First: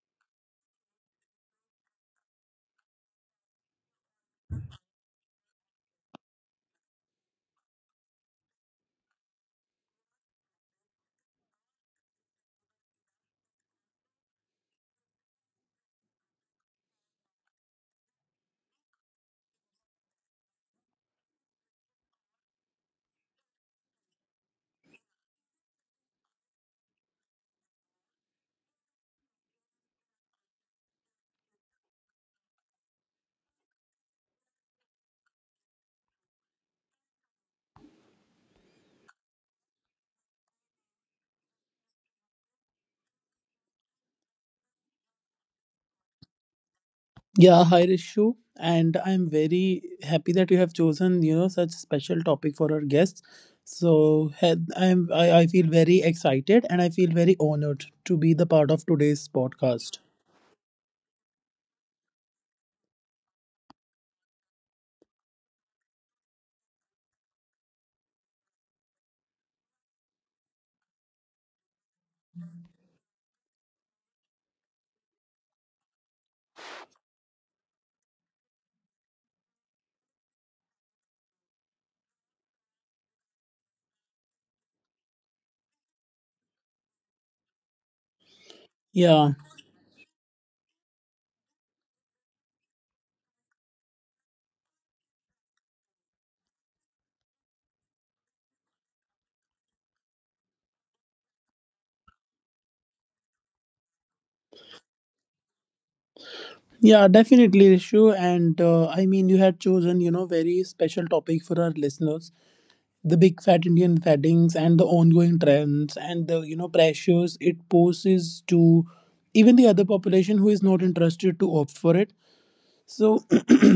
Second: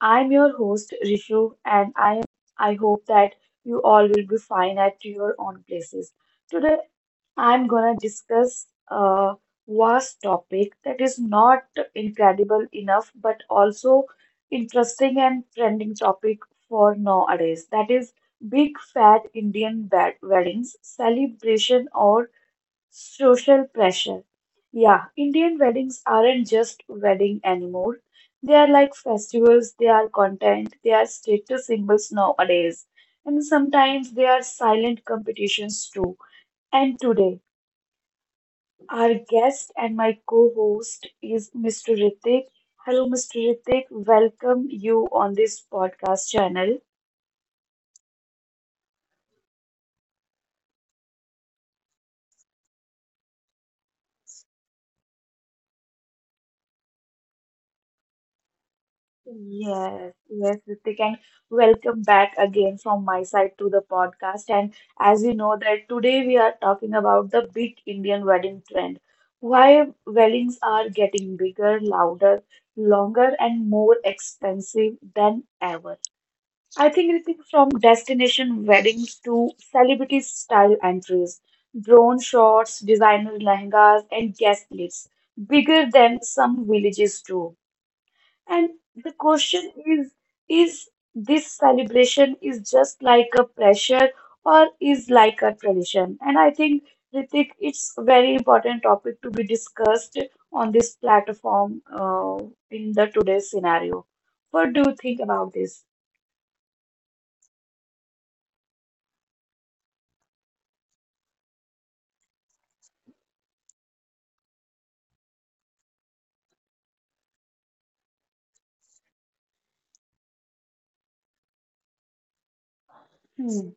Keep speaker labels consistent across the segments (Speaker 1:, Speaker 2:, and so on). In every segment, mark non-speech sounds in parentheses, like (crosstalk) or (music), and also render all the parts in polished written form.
Speaker 1: I'm your host Rishu and I hope that you all will be fine at your own places. Today I'm gonna discuss a vast topic that is not incredible enough but also interesting and trending topic for nowadays. That is big fat Indian weddings, celebration or social pressure. Yeah, Indian weddings aren't just wedding anymore. They are like festivals, they are content, they are status symbols nowadays. And sometimes they are silent competitions too. And today, our guest and my co-host is Mr. Ritik. Hello, Mr. Ritik. Welcome you on this podcast channel.
Speaker 2: Yeah, hi Rishu, and I'm very happy that you have chosen such special topic for our guests. I feel very excited and I feel very honored to be the part of today's podcast.
Speaker 1: Yes, yes, Ritik, and welcome back again from my side to the podcast. And as you know that today we are talking about the big Indian wedding trend, why weddings are getting bigger, louder, longer, and more expensive than ever. I think Ritik, from destination weddings to celebrity style entries, drone shots, designer lehengas, and guest lists, bigger than some villages too. And the
Speaker 2: Yeah,
Speaker 1: question is this celebration is just like a pressure or is like a tradition? And I think, Ritik, it's a very important topic to be discussed on this platform in the today's scenario. What do you think about this?
Speaker 2: yeah, definitely Rishu, and I mean you had chosen very special topic for our listeners, the big fat Indian weddings and the ongoing trends and the pressures it poses to even the other population who is not interested to opt for it. So
Speaker 1: Hmm.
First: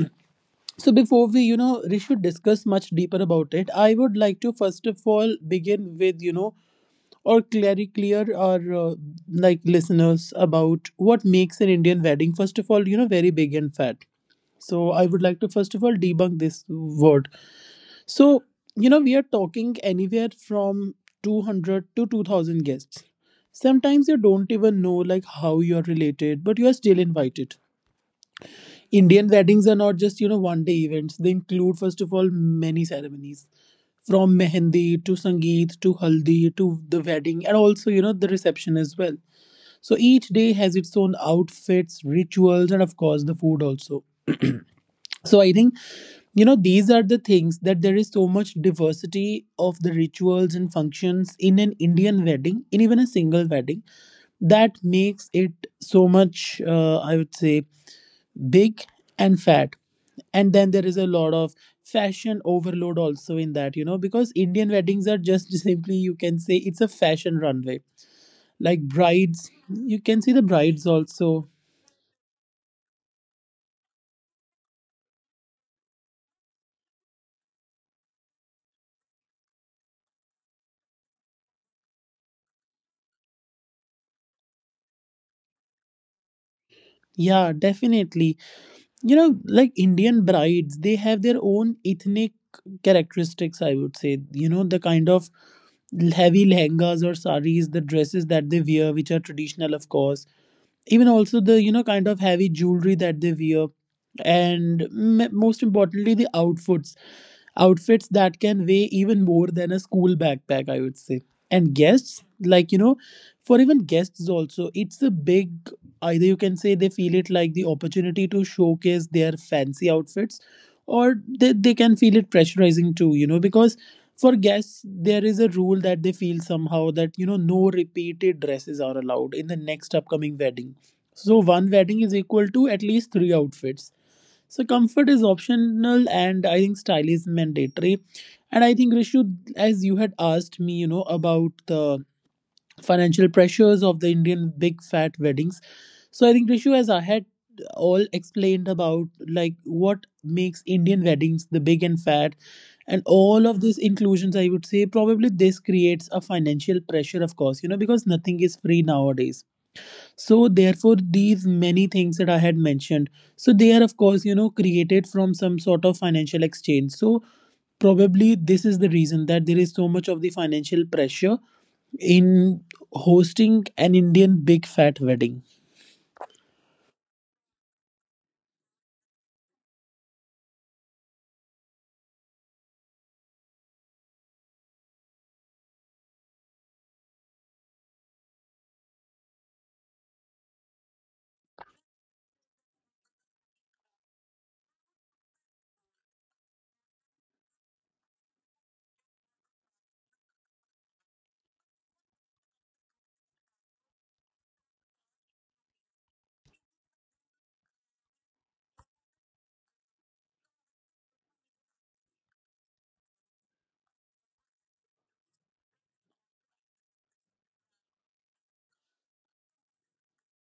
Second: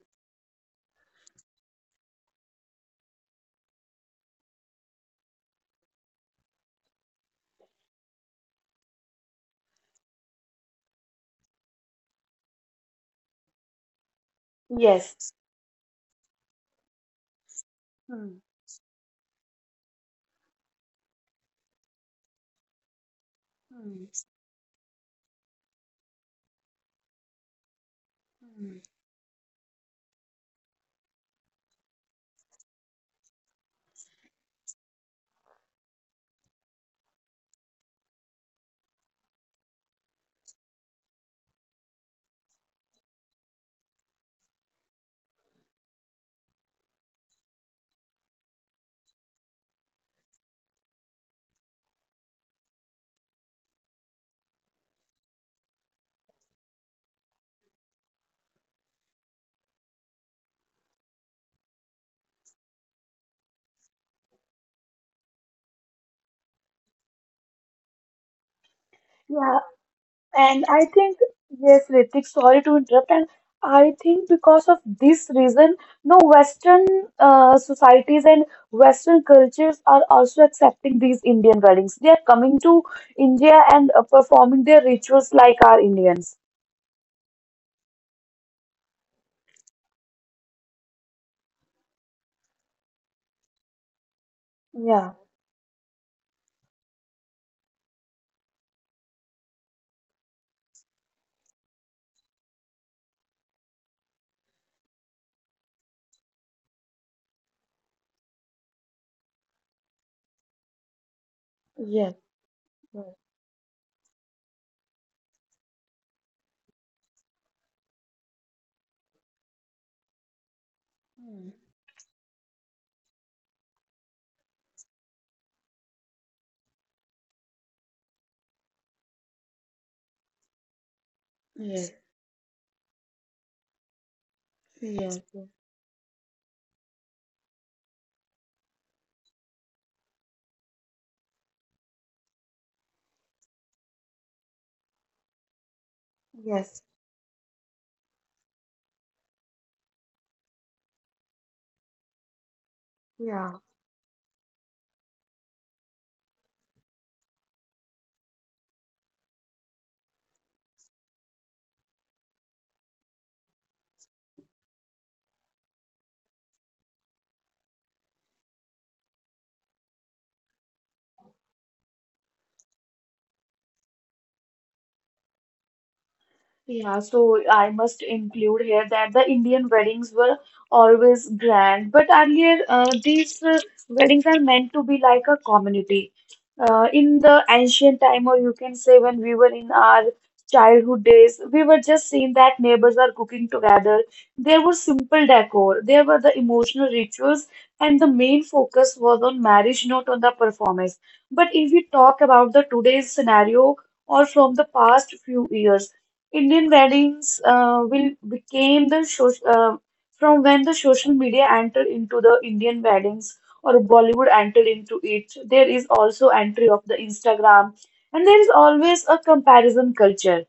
Speaker 2: So before we should discuss much deeper about it. I would like to first of all begin with, or clear our like listeners about what makes an Indian wedding. First of all, very big and fat. So I would
Speaker 1: Yes.
Speaker 2: like to first of all debunk this word.
Speaker 1: Hmm.
Speaker 2: So we are talking anywhere from 200 to 2,000 guests.
Speaker 1: Hmm.
Speaker 2: Sometimes you don't even know like how you are related, but you are still invited. Indian weddings are not just, 1 day events. They include, first of all, many ceremonies from mehendi to sangeet to haldi to the wedding, and also, the reception as well. So each day has its own outfits, rituals, and of course, the food also. So I think, these are the things that there is so much diversity of the rituals and functions in an Indian wedding, in even a single wedding, that makes it so much, I would say, big and fat. And then there is a lot of fashion overload also in that, because Indian weddings are just (laughs) simply, you can say, it's a fashion runway. Like brides,
Speaker 1: Yeah,
Speaker 2: you can see the
Speaker 1: and
Speaker 2: brides
Speaker 1: I think,
Speaker 2: also.
Speaker 1: yes, Ritik, sorry to interrupt. And I think because of this reason, no Western societies and Western cultures are also accepting these Indian weddings. They are coming to India and performing their rituals like our Indians.
Speaker 2: Yeah, definitely. Like Indian brides, they have their own ethnic characteristics, I would say, the kind
Speaker 1: Yeah,
Speaker 2: of heavy lehengas or saris, the dresses that they wear, which are traditional, of course. Even also the kind of heavy jewelry that they wear, and most importantly the outfits that can weigh even more than a school backpack, I would say. And
Speaker 1: yes,
Speaker 2: guests, like,
Speaker 1: yes.
Speaker 2: for even guests also, it's a big, either you can say they feel it like the opportunity to showcase their fancy outfits, or
Speaker 1: Hmm,
Speaker 2: they can feel it pressurizing too, because for guests there is a rule that they feel somehow that no repeated dresses are allowed in the next upcoming wedding, so one
Speaker 1: yes,
Speaker 2: wedding is equal to at least three outfits. So comfort
Speaker 1: yes,
Speaker 2: is optional and I think style is mandatory. And I think Rishu, as you had asked me, about the financial pressures of the Indian big fat weddings. So I think Rishu,
Speaker 1: yes,
Speaker 2: as I had all explained about like what makes Indian weddings the big and fat, and all of
Speaker 1: yeah.
Speaker 2: these inclusions, I would say probably this creates a financial pressure, of course, because nothing is free nowadays. So therefore, these many things that I had mentioned, so they are, of course, created from some sort of financial exchange. So probably this is the reason that there is so much of the financial pressure in hosting an Indian big fat wedding.
Speaker 1: Yeah, so I must include here that the Indian weddings were always grand, but earlier these weddings are meant to be like a community. In the ancient time, or you can say when we were in our childhood days, we were just seeing that neighbors are cooking together. There were simple decor, there were the emotional rituals, and the main focus was on marriage, not on the performance. But if we talk about the today's scenario or from the past few years, Indian weddings will became the social from when the social media entered into the Indian weddings or Bollywood entered into it. There is also entry of the Instagram, and there is always a comparison culture.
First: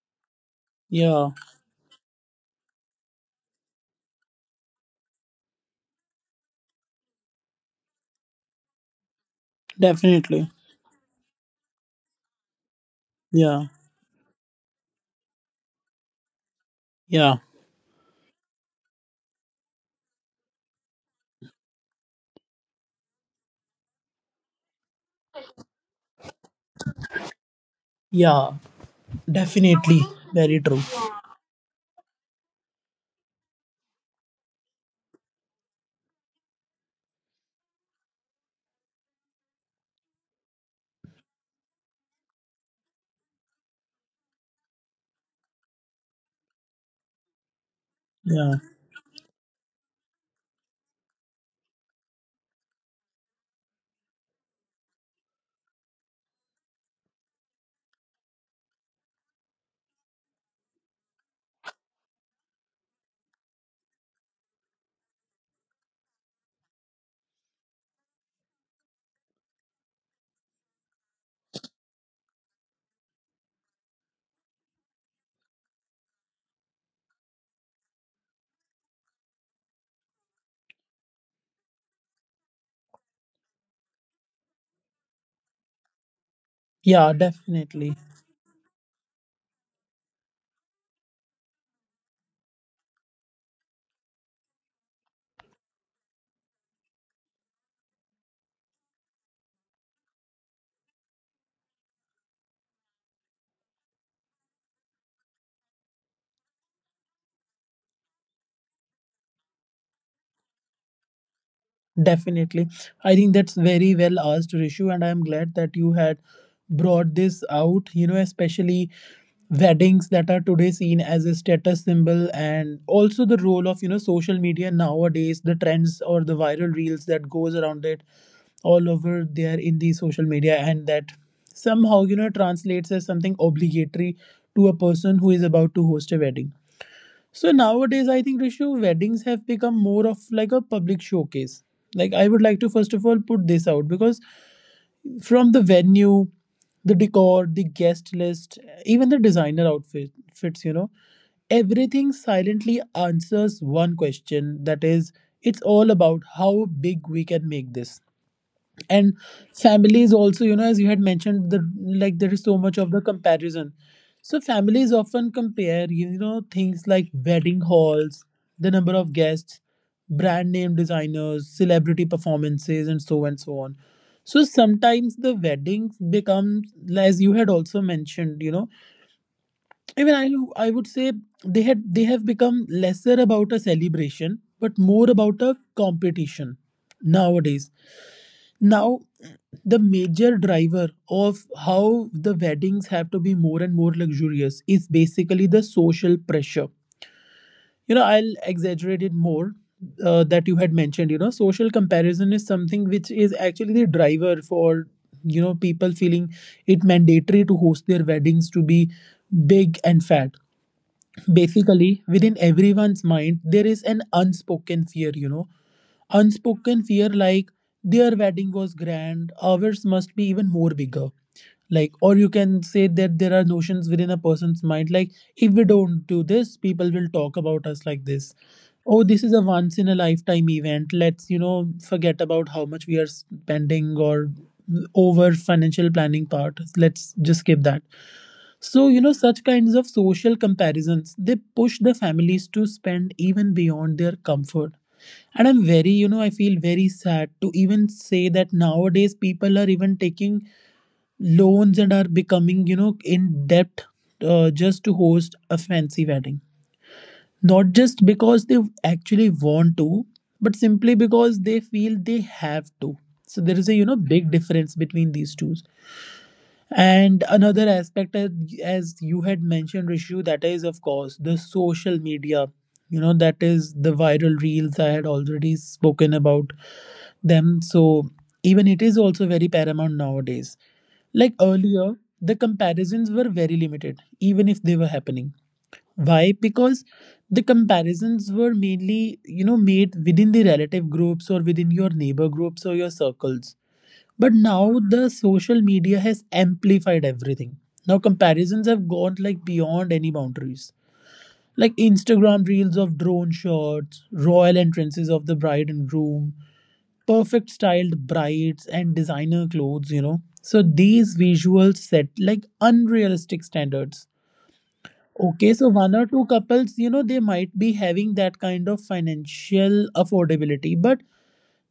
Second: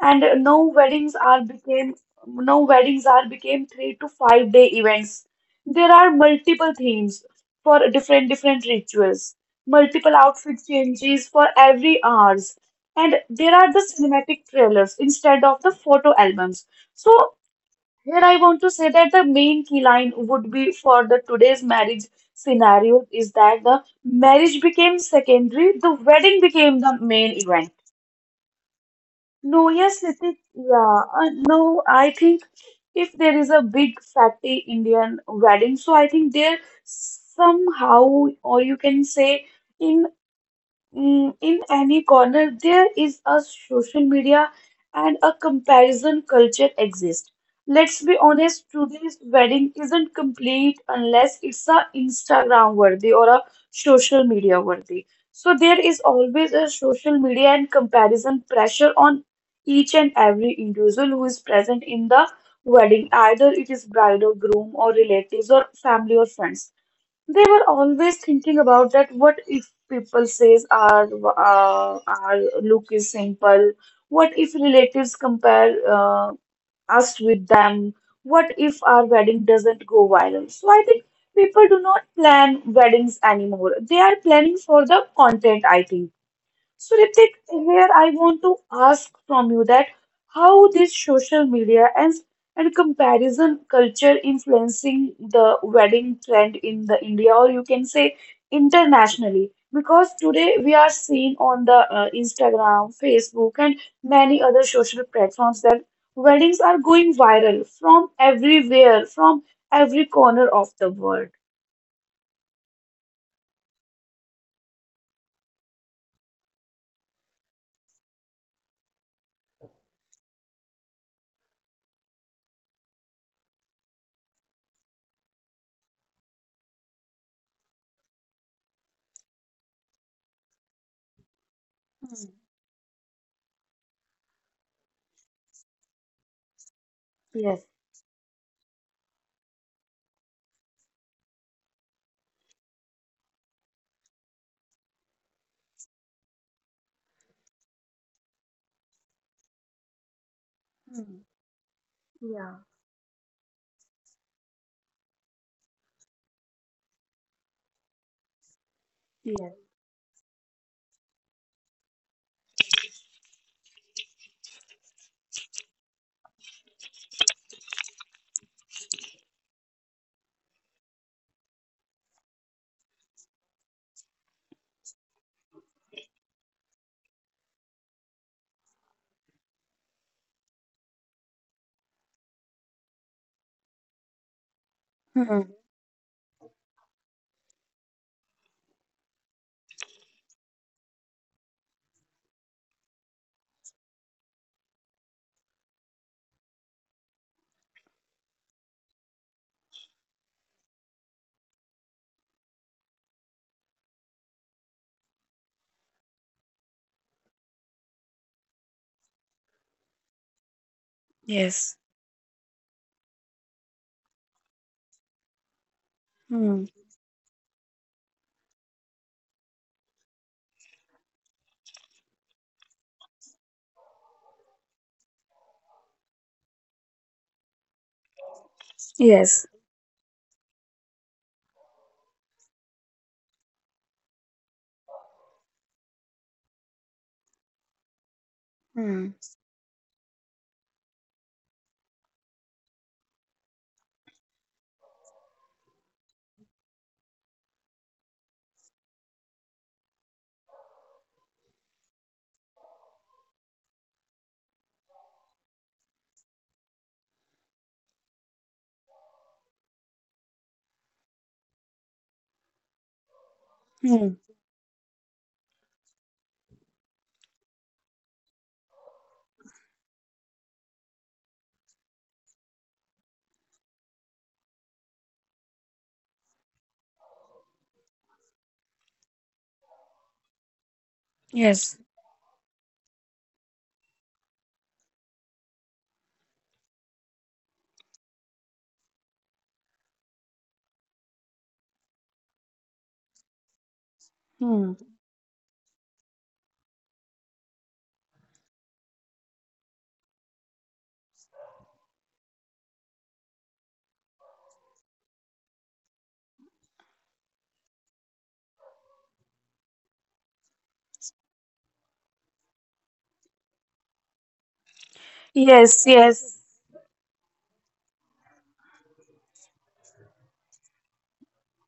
Speaker 1: And
Speaker 2: Yeah,
Speaker 1: no weddings are became 3 to 5 day events. There are multiple themes for different different rituals, multiple
Speaker 2: definitely.
Speaker 1: outfit changes for every hours, and there
Speaker 2: Yeah,
Speaker 1: are the cinematic trailers instead of the photo albums. So
Speaker 2: yeah,
Speaker 1: here I want to say that the main key line would be for the today's marriage scenario is that the marriage became secondary, the wedding became the main event.
Speaker 2: yeah,
Speaker 1: No,
Speaker 2: definitely.
Speaker 1: yes, Nitik,
Speaker 2: Very true.
Speaker 1: yeah. No, I think if there is a big fatty Indian wedding, so I think there somehow, or you can say, in in any corner there is a social media and a comparison culture exists. Let's be
Speaker 2: Yeah,
Speaker 1: honest, today's wedding isn't complete unless it's a Instagram worthy or a social media worthy. So there is always a social media and comparison pressure on each and every individual who is present in the wedding, either it is bride or groom or relatives or family or friends. They were always thinking about that. What if people says our look is simple? What if relatives compare us with them? What if our wedding doesn't go viral? So I think people do not plan weddings anymore. They are planning for the content, I think. So,
Speaker 2: yeah,
Speaker 1: Ritik, here
Speaker 2: definitely.
Speaker 1: I want to ask from you that how this social media and comparison culture influencing the wedding trend in the India, or you can say internationally, because today we are seeing on the Instagram, Facebook, and many other social platforms that weddings are going viral from everywhere, from every corner of the world.
Speaker 2: Definitely. I think that's very well asked, Rishu, and I'm glad that you had brought this out, especially weddings that are today seen as a status symbol, and also the role of, social media nowadays, the trends or the viral reels that goes around it all over there in the social media, and that somehow,
Speaker 1: Hmm.
Speaker 2: translates as something obligatory to a person who is about to host a wedding. So
Speaker 1: Yes.
Speaker 2: nowadays, I think Rishu, weddings have become more of like a public showcase. Like I would like to first of all put this out because from the venue, the decor, the guest list, even the designer outfit fits,
Speaker 1: Hmm.
Speaker 2: everything
Speaker 1: Yeah.
Speaker 2: silently answers one question, that is, it's all about how big we can make this. And
Speaker 1: Yes.
Speaker 2: families also, as you had mentioned, the, like, there is so much of the comparison. So families often compare, things like wedding halls, the number of guests, brand name designers, celebrity performances, and so on. So sometimes the weddings become, as you had also mentioned, even I would say they have become lesser about a celebration, but more about a competition nowadays. Now, the major driver of how the weddings have to be more and more luxurious is basically the social pressure. I'll exaggerate it more, that you had mentioned. Social comparison is something which is actually the driver for, people feeling it mandatory to host their weddings to be big and fat.
Speaker 1: Yes.
Speaker 2: Basically, within everyone's mind, there is an unspoken fear, you know,
Speaker 1: Hmm.
Speaker 2: unspoken fear like their wedding was grand, ours must be even more bigger. Like, or you can say that there are notions within a person's mind, like, if we don't do this, people will talk about us like this. Oh, this is a
Speaker 1: Yes.
Speaker 2: once in a lifetime event. Let's, forget about how much we are spending or over financial planning part. Let's just skip that, so,
Speaker 1: Hmm.
Speaker 2: such kinds of social comparisons, they push the families to spend even beyond their comfort. And I'm I feel very sad to even say that nowadays people are even taking loans and are becoming, in debt, just to host a fancy wedding. Not just because they actually want to, but simply because they feel they have to. So there is a,
Speaker 1: Hmm.
Speaker 2: big difference between these two. And another aspect, as you had mentioned, Rishu, that is, of course, the social media. That is the viral reels. I had already spoken about them. So even it is also very paramount nowadays. Like
Speaker 1: Yes.
Speaker 2: earlier, the comparisons were very limited, even if they were happening. Why? Because the comparisons were mainly, made within the relative groups or within your neighbor groups or your circles, but
Speaker 1: Hmm.
Speaker 2: now the social media has amplified everything. Now comparisons have gone like beyond any boundaries. Like Instagram reels of drone shots, royal entrances of the bride and groom, perfect styled brides and designer clothes. So these visuals set like unrealistic standards. Okay, so
Speaker 1: Yes,
Speaker 2: one or two
Speaker 1: yes.
Speaker 2: couples, they might be having that kind of financial affordability, but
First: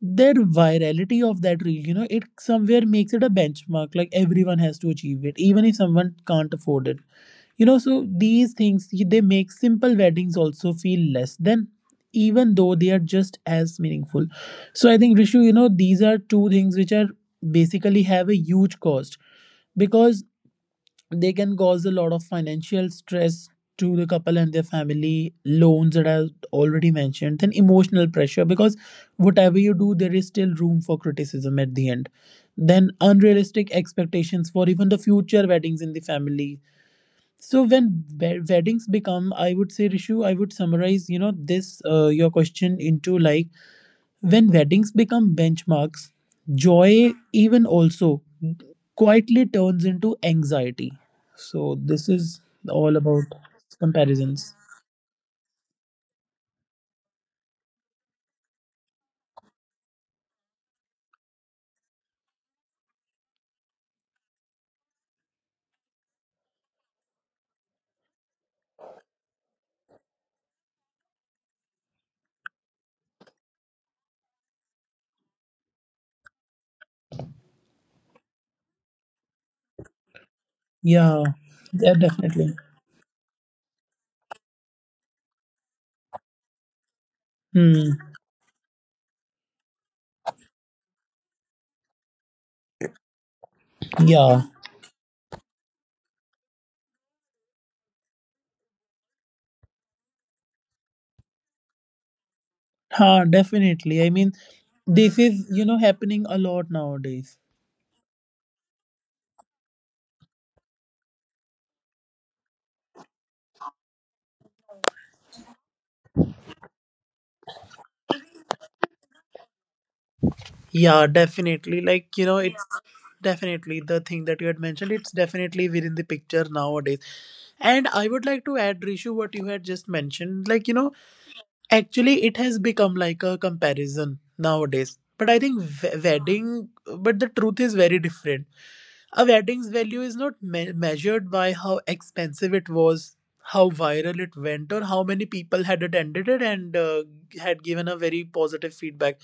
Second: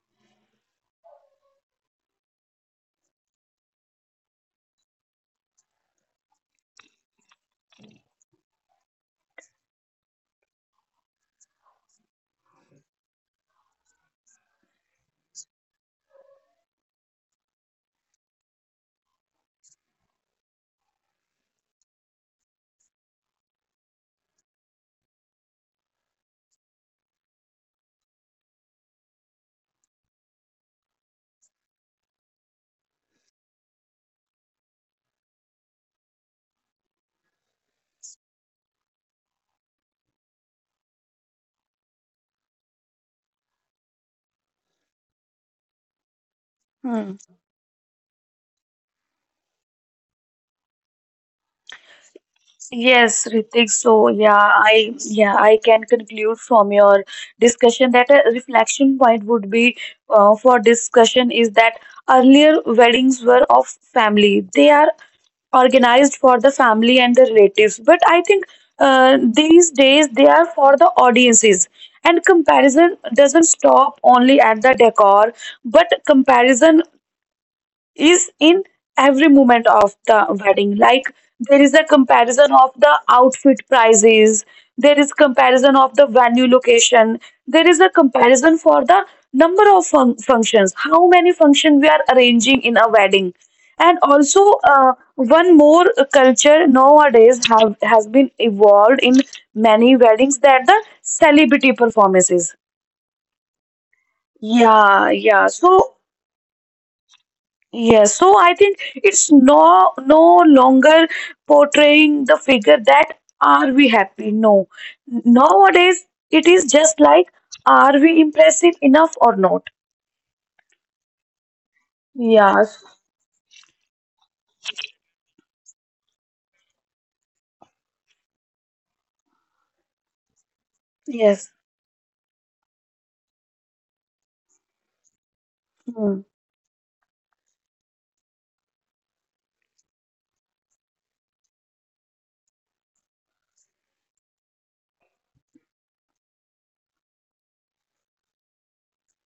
Speaker 2: that virality of that reel, it somewhere makes it a benchmark. Like everyone has to achieve it, even if someone can't afford it. So these things they make simple weddings also feel less than, even though they are just as meaningful. So I think Rishu, these are two things which are basically have a huge cost because they can cause a lot of financial stress to the couple and their family, loans that I already mentioned, then emotional pressure because whatever you do there is still room for criticism at the end, then unrealistic expectations for even the future weddings in the family. So when weddings become, I would say, Rishu, I would summarize, this, your question into like, when weddings become benchmarks, joy
Speaker 1: Hmm.
Speaker 2: even also quietly turns into anxiety. So this is all about
Speaker 1: Yes, Ritik. So
Speaker 2: comparisons.
Speaker 1: yeah, I can conclude from your discussion that a reflection point would be for discussion is that earlier weddings were of family. They are organized for the family and the relatives. But I think these days they are for the audiences. And comparison doesn't stop only at the decor, but comparison is in every moment of the wedding, like
Speaker 2: Yeah,
Speaker 1: there is a
Speaker 2: yeah,
Speaker 1: comparison
Speaker 2: definitely.
Speaker 1: of the outfit prices, there is comparison of the venue location, there is a
Speaker 2: Hmm.
Speaker 1: comparison for the number of functions, how many functions we are arranging in a wedding, and also
Speaker 2: Yeah.
Speaker 1: one more culture nowadays have has been evolved in many weddings, that the celebrity performances.
Speaker 2: Huh, definitely. I mean,
Speaker 1: Yeah,
Speaker 2: this
Speaker 1: yeah,
Speaker 2: is,
Speaker 1: so
Speaker 2: happening a lot nowadays.
Speaker 1: yes, so I think it's no longer portraying the figure that are we happy? No. Nowadays it is just like, are we impressive enough or not?
Speaker 2: Yeah, definitely. It's
Speaker 1: Yes.
Speaker 2: definitely the thing that you had mentioned. It's definitely within the picture nowadays. And I would like to add, Rishu, what you had just mentioned. Like, you know,
Speaker 1: Yes.
Speaker 2: Actually, it has become like a comparison nowadays. But I think but the truth is very different. A wedding's value is not measured by how expensive it was, how viral it went, or how many people had attended it and had given a very positive feedback.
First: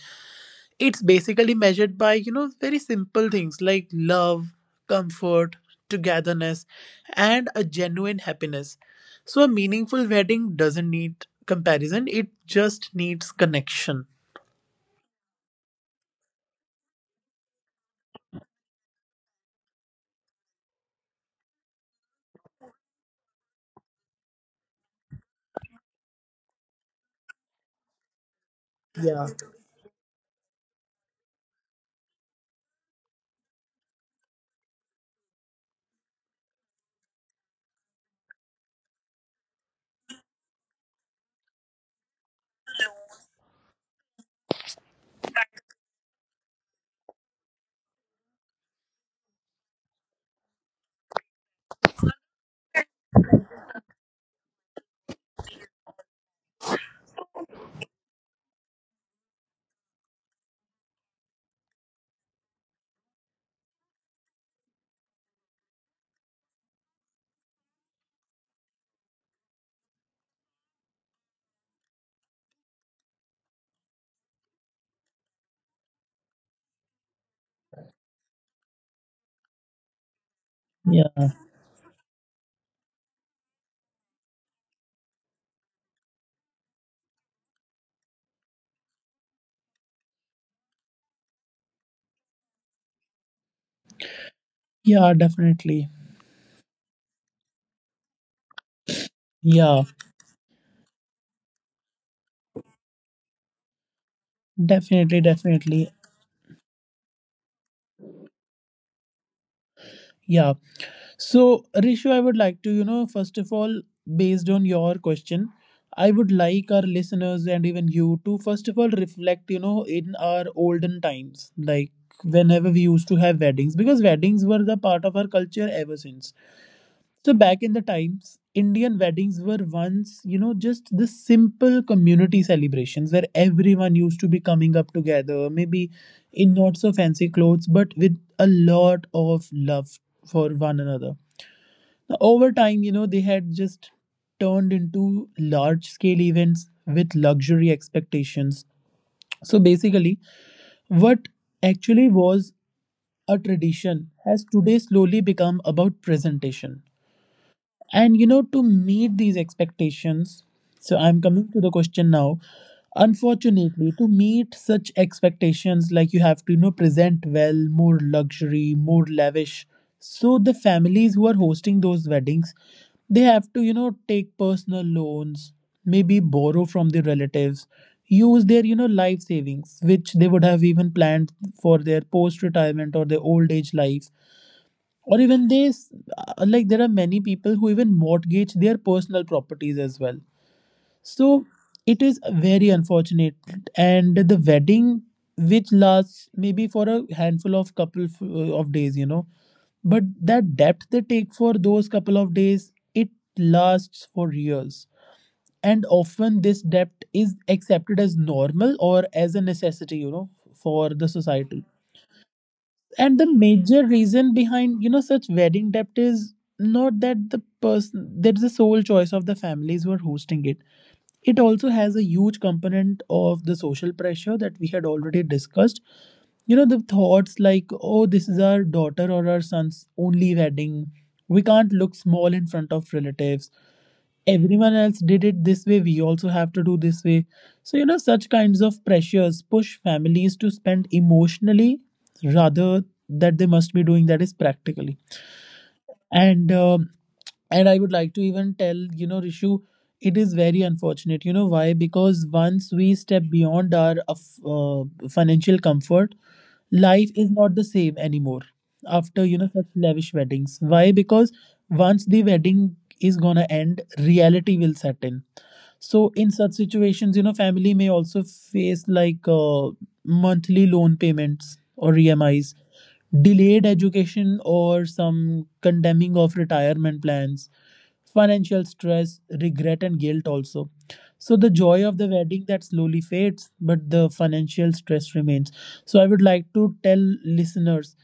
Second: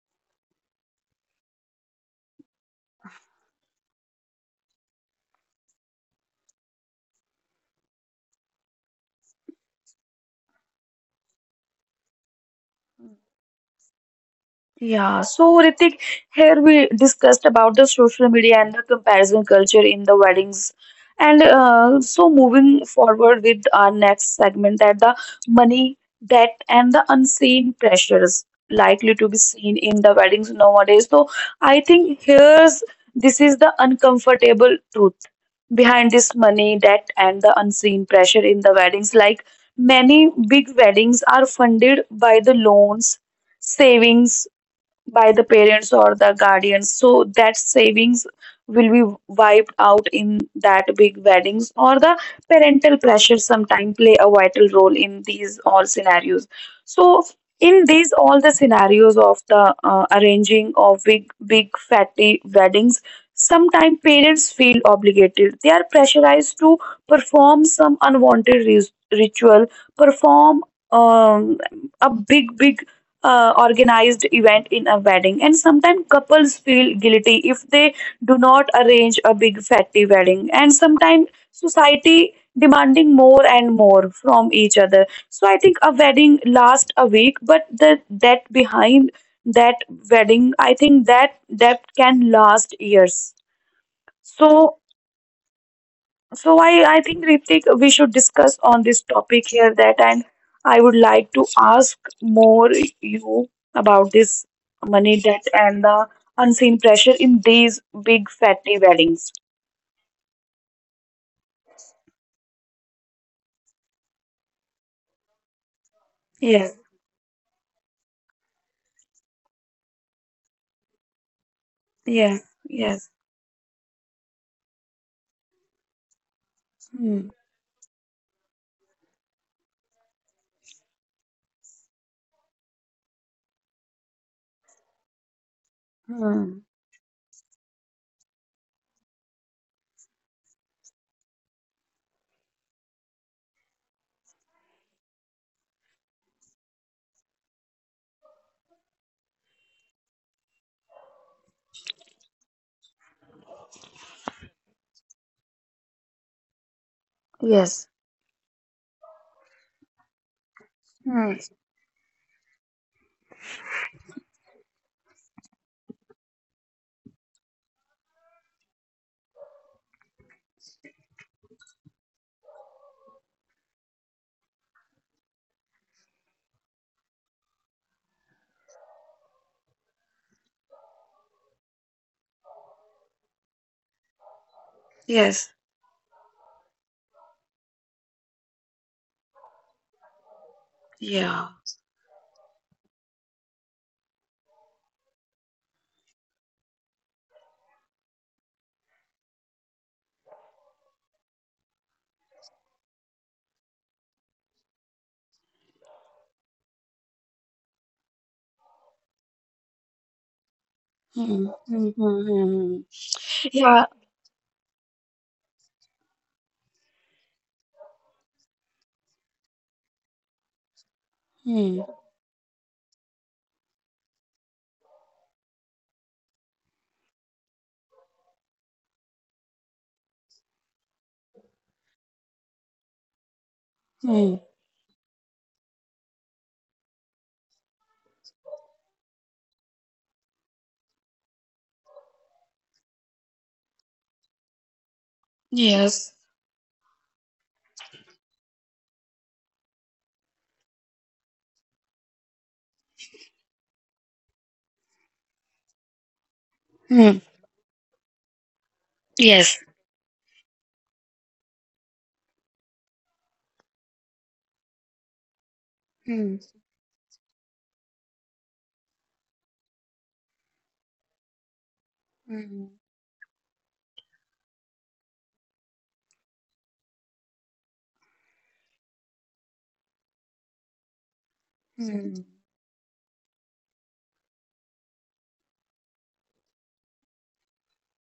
Speaker 2: It's basically measured by, very simple things like love, comfort, togetherness, and a genuine happiness. So a meaningful wedding doesn't need comparison, it just needs connection.
Speaker 1: Yeah, so Ritik, here we discussed about the social media and the comparison culture in the weddings. And so moving forward with our next segment, that the money, debt, and the unseen pressures likely
Speaker 2: Yeah.
Speaker 1: to be seen in the weddings nowadays. So I think here's this is the uncomfortable truth behind this money, debt, and the unseen pressure in the weddings. Like many big weddings are funded by the loans, savings by the parents or the guardians, so that savings will be wiped out in that big weddings, or the parental pressure sometimes play a vital role in these all scenarios. So in these all the scenarios of the arranging of big big fatty weddings, sometimes parents feel obligated, they are pressurized to perform some unwanted ritual, perform um, a big big organized event in a wedding, and sometimes couples feel guilty if they do not arrange a big fatty wedding, and sometimes
Speaker 2: Yeah.
Speaker 1: society demanding more and more from each other. So I think a wedding lasts a week, but the that behind that wedding, I think that that can last years. So
Speaker 2: Yeah, definitely.
Speaker 1: so I think Ritik, we should discuss on this topic here
Speaker 2: Yeah.
Speaker 1: that, and I would like to ask more you about this money,
Speaker 2: Definitely,
Speaker 1: debt, and
Speaker 2: definitely.
Speaker 1: the unseen pressure in these big fatty weddings.
Speaker 2: Yeah. So, Rishu, I would like to, first of all, based on your question, I would
Speaker 1: Yeah,
Speaker 2: like our listeners and even you to, first of all, reflect, in our olden times, like
Speaker 1: yeah,
Speaker 2: whenever we used
Speaker 1: yes.
Speaker 2: to have weddings, because weddings were the part of our culture ever since.
Speaker 1: Hmm.
Speaker 2: So, back in the times, Indian weddings were once, you know, just the simple community celebrations where everyone used to be coming up together, maybe in
Speaker 1: Hmm.
Speaker 2: not so fancy clothes, but with a lot of love for one another. Over time, you know, they had just turned into large scale events with luxury expectations. So basically, what actually was a tradition has today slowly become about presentation.
Speaker 1: Yes.
Speaker 2: And you know, to meet these expectations, so I'm coming to the question now. Unfortunately, to meet such expectations, like you have to, you know, present well, more luxury, more lavish. So the families who are hosting those weddings, they have to, you know, take personal loans, maybe borrow from their relatives, use their, you know, life savings, which they would have even planned for their post retirement or their old age life, or even like there are many people who even mortgage their personal properties as well. So it is very unfortunate, and the wedding which lasts maybe for a handful of couple of days, you know, but that debt they take for those couple of days, it lasts for years, and often this debt is accepted as normal or as a necessity, you know, for the
Speaker 1: Hmm.
Speaker 2: society.
Speaker 1: Hmm. Hmm.
Speaker 2: And the major reason behind, you know, such wedding debt is not that the person, that's the sole choice of the families who are hosting it. It also
Speaker 1: Hmm.
Speaker 2: has a huge component of the social pressure that we had already discussed. You know, the thoughts like, oh, this is our daughter or our son's only wedding, we can't look small in front of relatives,
Speaker 1: Hmm. Hmm.
Speaker 2: everyone else did it this way, we also have to do this way. So, you know, such kinds of pressures push families to spend emotionally rather that they must be doing that is practically. and um, and I would like to even tell, you know, Rishu, it is very unfortunate, you know, why, because once we step beyond our financial comfort, life is not the same anymore after, you know, such lavish weddings. Why? Because once the wedding is gonna end, reality will set in. So in such situations, you know, family may also face like monthly loan payments or EMIs, delayed education or some condemning of retirement plans, financial stress, regret and guilt also. So the joy of the wedding that slowly fades, but the financial stress remains. So I would like to tell listeners,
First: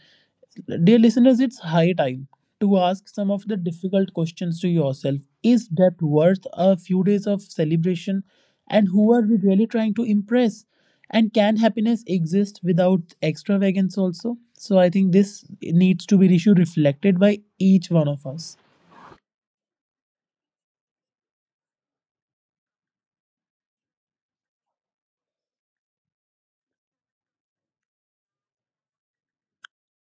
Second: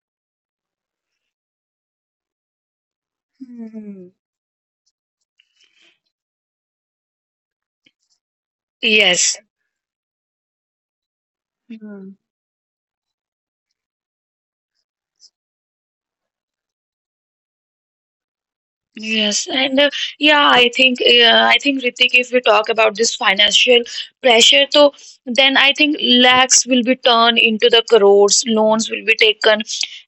Speaker 2: dear listeners, it's high time to ask some of the
Speaker 1: Hmm.
Speaker 2: difficult questions to yourself. Is depth worth a few days of celebration? And who are we
Speaker 1: Yes.
Speaker 2: really trying to impress? And can happiness exist without extravagance also? So I think this needs to be issue reflected by each one of us.
Speaker 1: Yes, and yeah, I think Ritik, if we talk about this financial pressure, so then I think lakhs will be turned into the crores, loans will be taken,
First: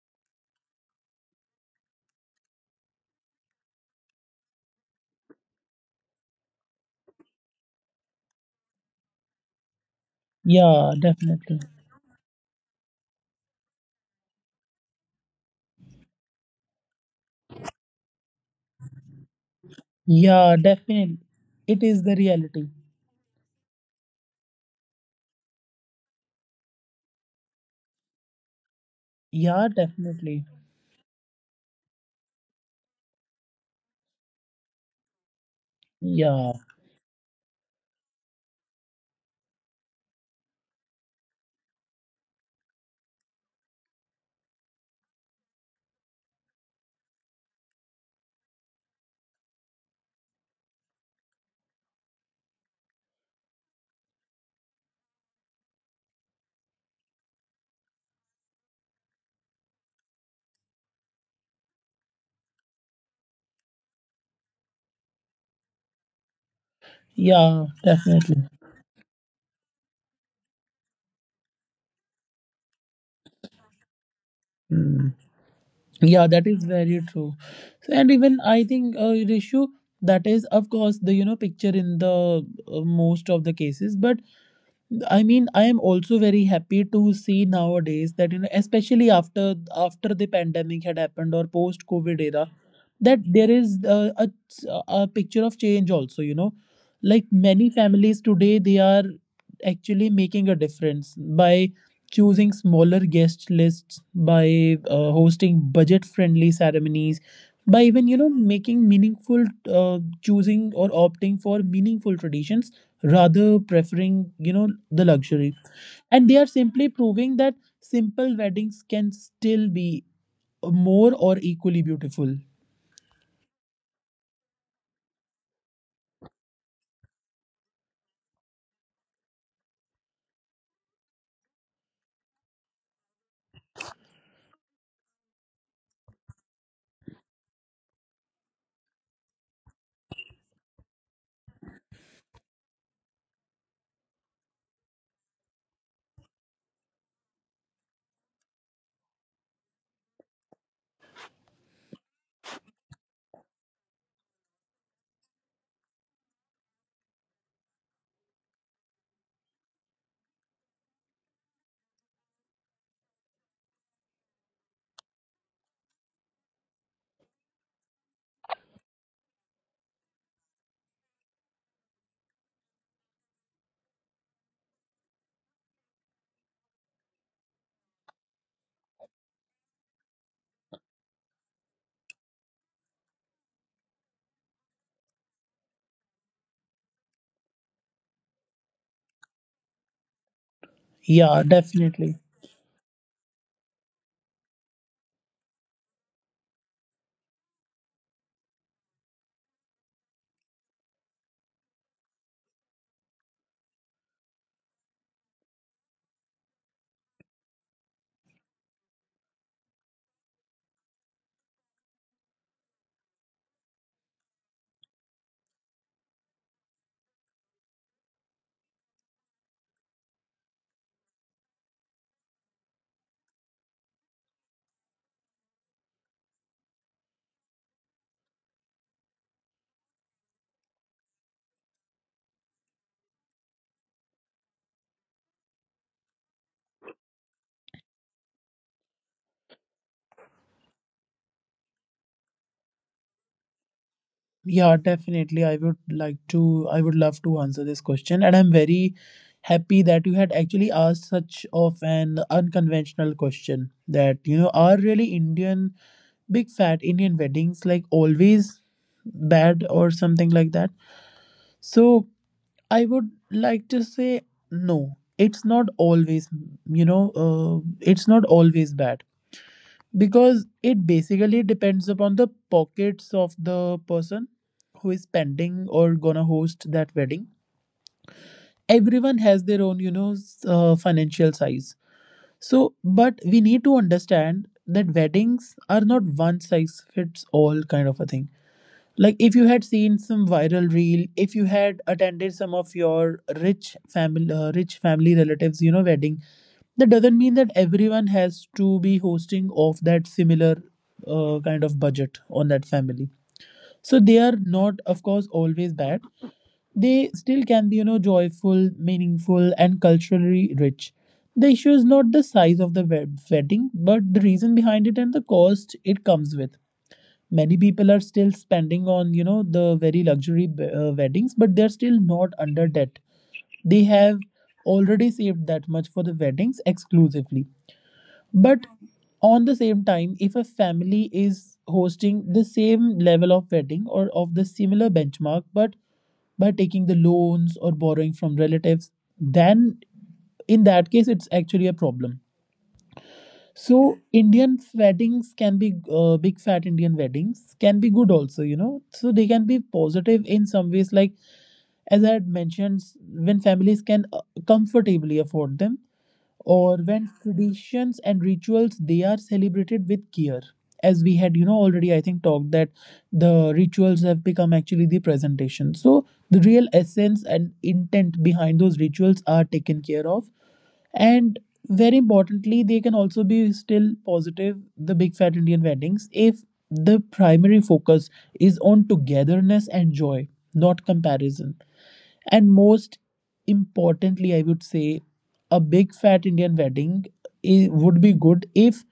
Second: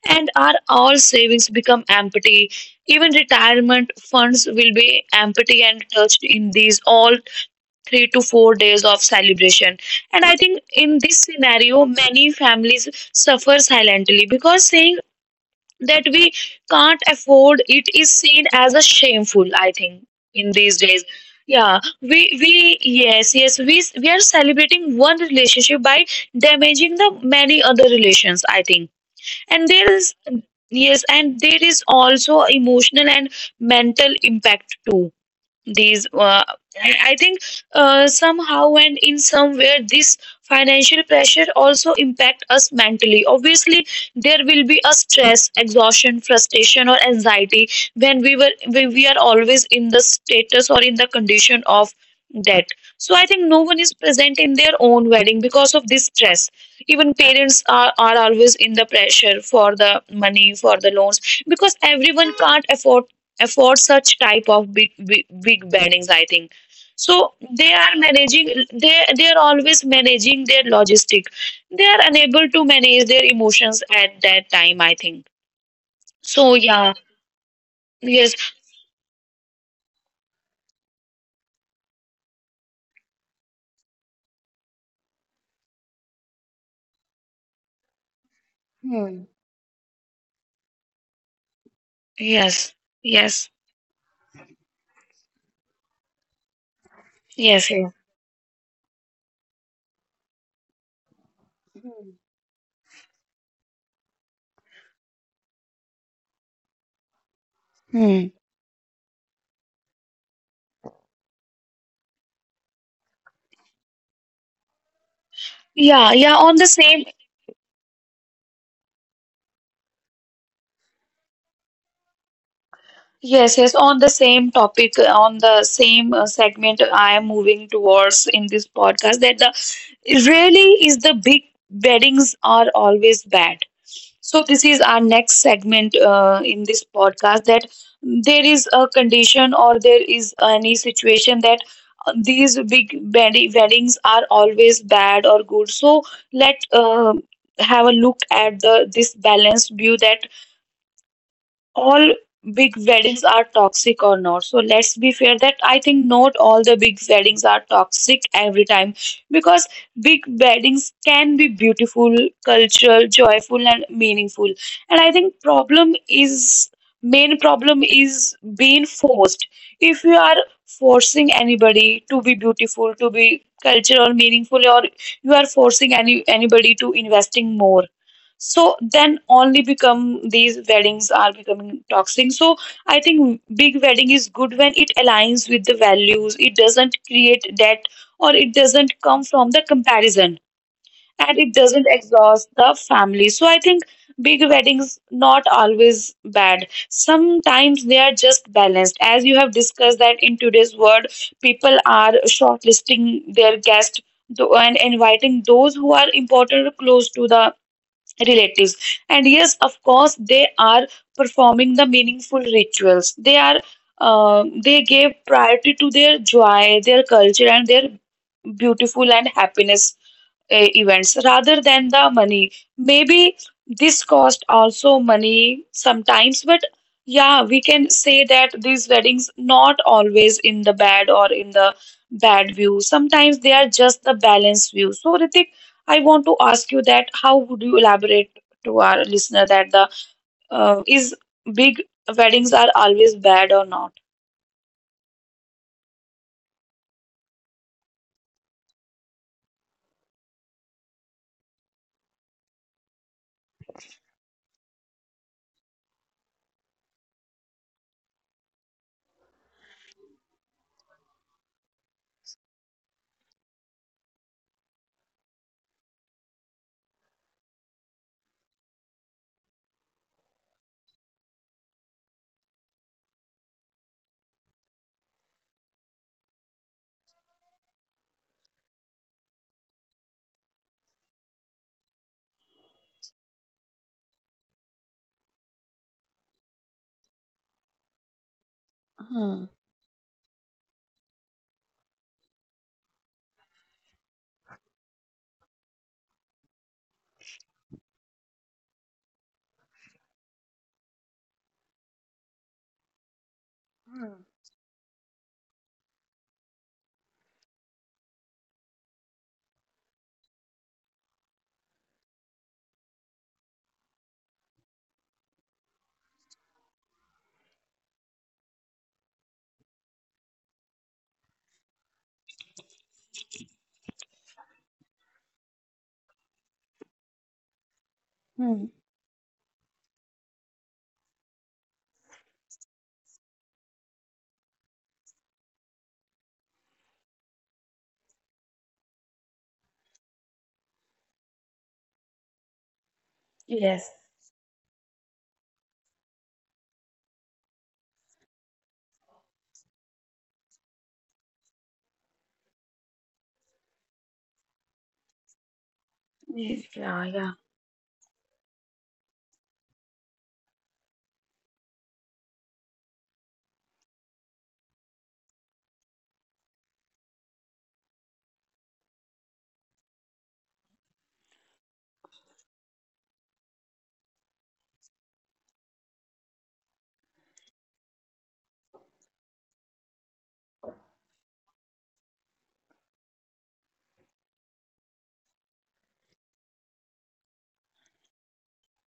Speaker 1: and our all savings become empty. Even retirement funds will be empty and touched in these all 3 to 4 days of celebration. And I think
Speaker 2: Yeah,
Speaker 1: in this
Speaker 2: definitely.
Speaker 1: scenario, many families suffer silently because saying that we can't afford it is seen as a shameful, I think, in
Speaker 2: Yeah,
Speaker 1: these days.
Speaker 2: definitely.
Speaker 1: Yeah,
Speaker 2: It is the
Speaker 1: we
Speaker 2: reality.
Speaker 1: yes, yes, we are celebrating one relationship by damaging the many other relations, I think. And
Speaker 2: Yeah,
Speaker 1: there is,
Speaker 2: definitely.
Speaker 1: yes, and there is also emotional and mental impact too. These
Speaker 2: Yeah,
Speaker 1: I think somehow and in somewhere this financial pressure also impact us mentally. Obviously there will be a stress, exhaustion, frustration or anxiety when we were when we are always in the status or in the condition of debt. So I think no one is present in their own wedding because of this stress. Even parents are always in the pressure for the money, for the loans, because everyone can't afford afford such type of big big, big weddings, I think. So
Speaker 2: yeah,
Speaker 1: they are
Speaker 2: definitely.
Speaker 1: managing, they are always managing their logistic, they are unable to manage their emotions at that time, I
Speaker 2: Hmm.
Speaker 1: think.
Speaker 2: Yeah, that
Speaker 1: So
Speaker 2: is
Speaker 1: yeah,
Speaker 2: very true. And even
Speaker 1: yes,
Speaker 2: I think Rishu, that is of course the, you know, picture in the most of the cases. But I mean, I am also very happy to see nowadays that, you know, especially after the pandemic had happened or post COVID era, that there is a picture of change also, you know. Like many families today, they are actually making a difference by choosing smaller guest lists, by hosting budget friendly ceremonies, by even, you know, making meaningful choosing or opting for meaningful traditions rather preferring, you know, the luxury,
Speaker 1: yeah,
Speaker 2: and
Speaker 1: yeah,
Speaker 2: they are
Speaker 1: on the
Speaker 2: simply
Speaker 1: same,
Speaker 2: proving that simple weddings can still be more or equally beautiful.
Speaker 1: yes, yes, on the same topic, on the same segment, I am moving towards in this podcast that the really is the big weddings are always bad. So this is our next segment in this podcast that there is a condition or there is any situation that these big weddings are always bad or good. So let have a look at the this balanced view that all big weddings are toxic or not. So let's be fair that I think not all the big weddings are toxic every time, because big weddings can be beautiful, cultural, joyful and meaningful. And I think problem is main problem is being forced. If you are forcing anybody to be beautiful, to be cultural, meaningful, or you are forcing anybody to investing more, so then only become these weddings are becoming toxic. So I think big wedding is good when it aligns with the values, it doesn't create debt, or it doesn't come from the comparison, and
Speaker 2: Yeah,
Speaker 1: it doesn't
Speaker 2: definitely.
Speaker 1: exhaust the family. So I think big weddings not always bad, sometimes they are just balanced, as you have discussed that in today's world people are shortlisting their guests, and inviting those who are important or close to the relatives. And yes, of course, they are performing the meaningful rituals. They are they gave priority to their joy, their culture, and their beautiful and happiness events rather than the money. Maybe this cost also money sometimes, but yeah, we can say that these weddings not always in the bad or in the bad view. Sometimes they are just the balanced view. So Ritik, I want to ask you that how would you elaborate to our listener that the is big weddings are always bad or not?
Speaker 2: Yeah, definitely. I would love to answer this question. And I'm very happy that you had actually asked such of an unconventional question that, you know, are really Indian, big fat Indian weddings like always bad or something like that? So I would like to say no. It's not always, you know, it's not always bad, because it basically depends upon the pockets of the person who is spending or gonna host that wedding. Everyone has their own, you know, financial size. So but we need to understand that weddings are not one size fits all kind of a thing. Like if you had seen some viral reel, if you had attended some of your rich family relatives, you know, wedding, that doesn't mean that everyone has to be hosting of that similar kind of budget on that family. So they are not of course always bad. They still can be, you know, joyful, meaningful and culturally rich. The issue is not the size of the wedding, but the reason behind it and the cost it comes with. Many people are still spending on, you know, the very luxury weddings, but they're still not under debt. They have already saved that much for the weddings exclusively. But on the same time, if a family is hosting the same level of wedding or of the similar benchmark, but by taking the loans or borrowing from relatives, then in that case it's actually a problem. So Indian weddings can be big fat Indian weddings can be good also, you know. So they can be positive in some ways, like as I had mentioned, when families can comfortably afford them, or when traditions and rituals they are celebrated with care, as we had, you know, already I think talked, that the rituals have become actually the presentation, so the real essence and intent behind those rituals are taken care of. And very importantly, they can also be still positive, the big fat Indian weddings, if the primary focus is on togetherness and joy, not comparison. And most importantly, I would say, a big fat Indian wedding would be good if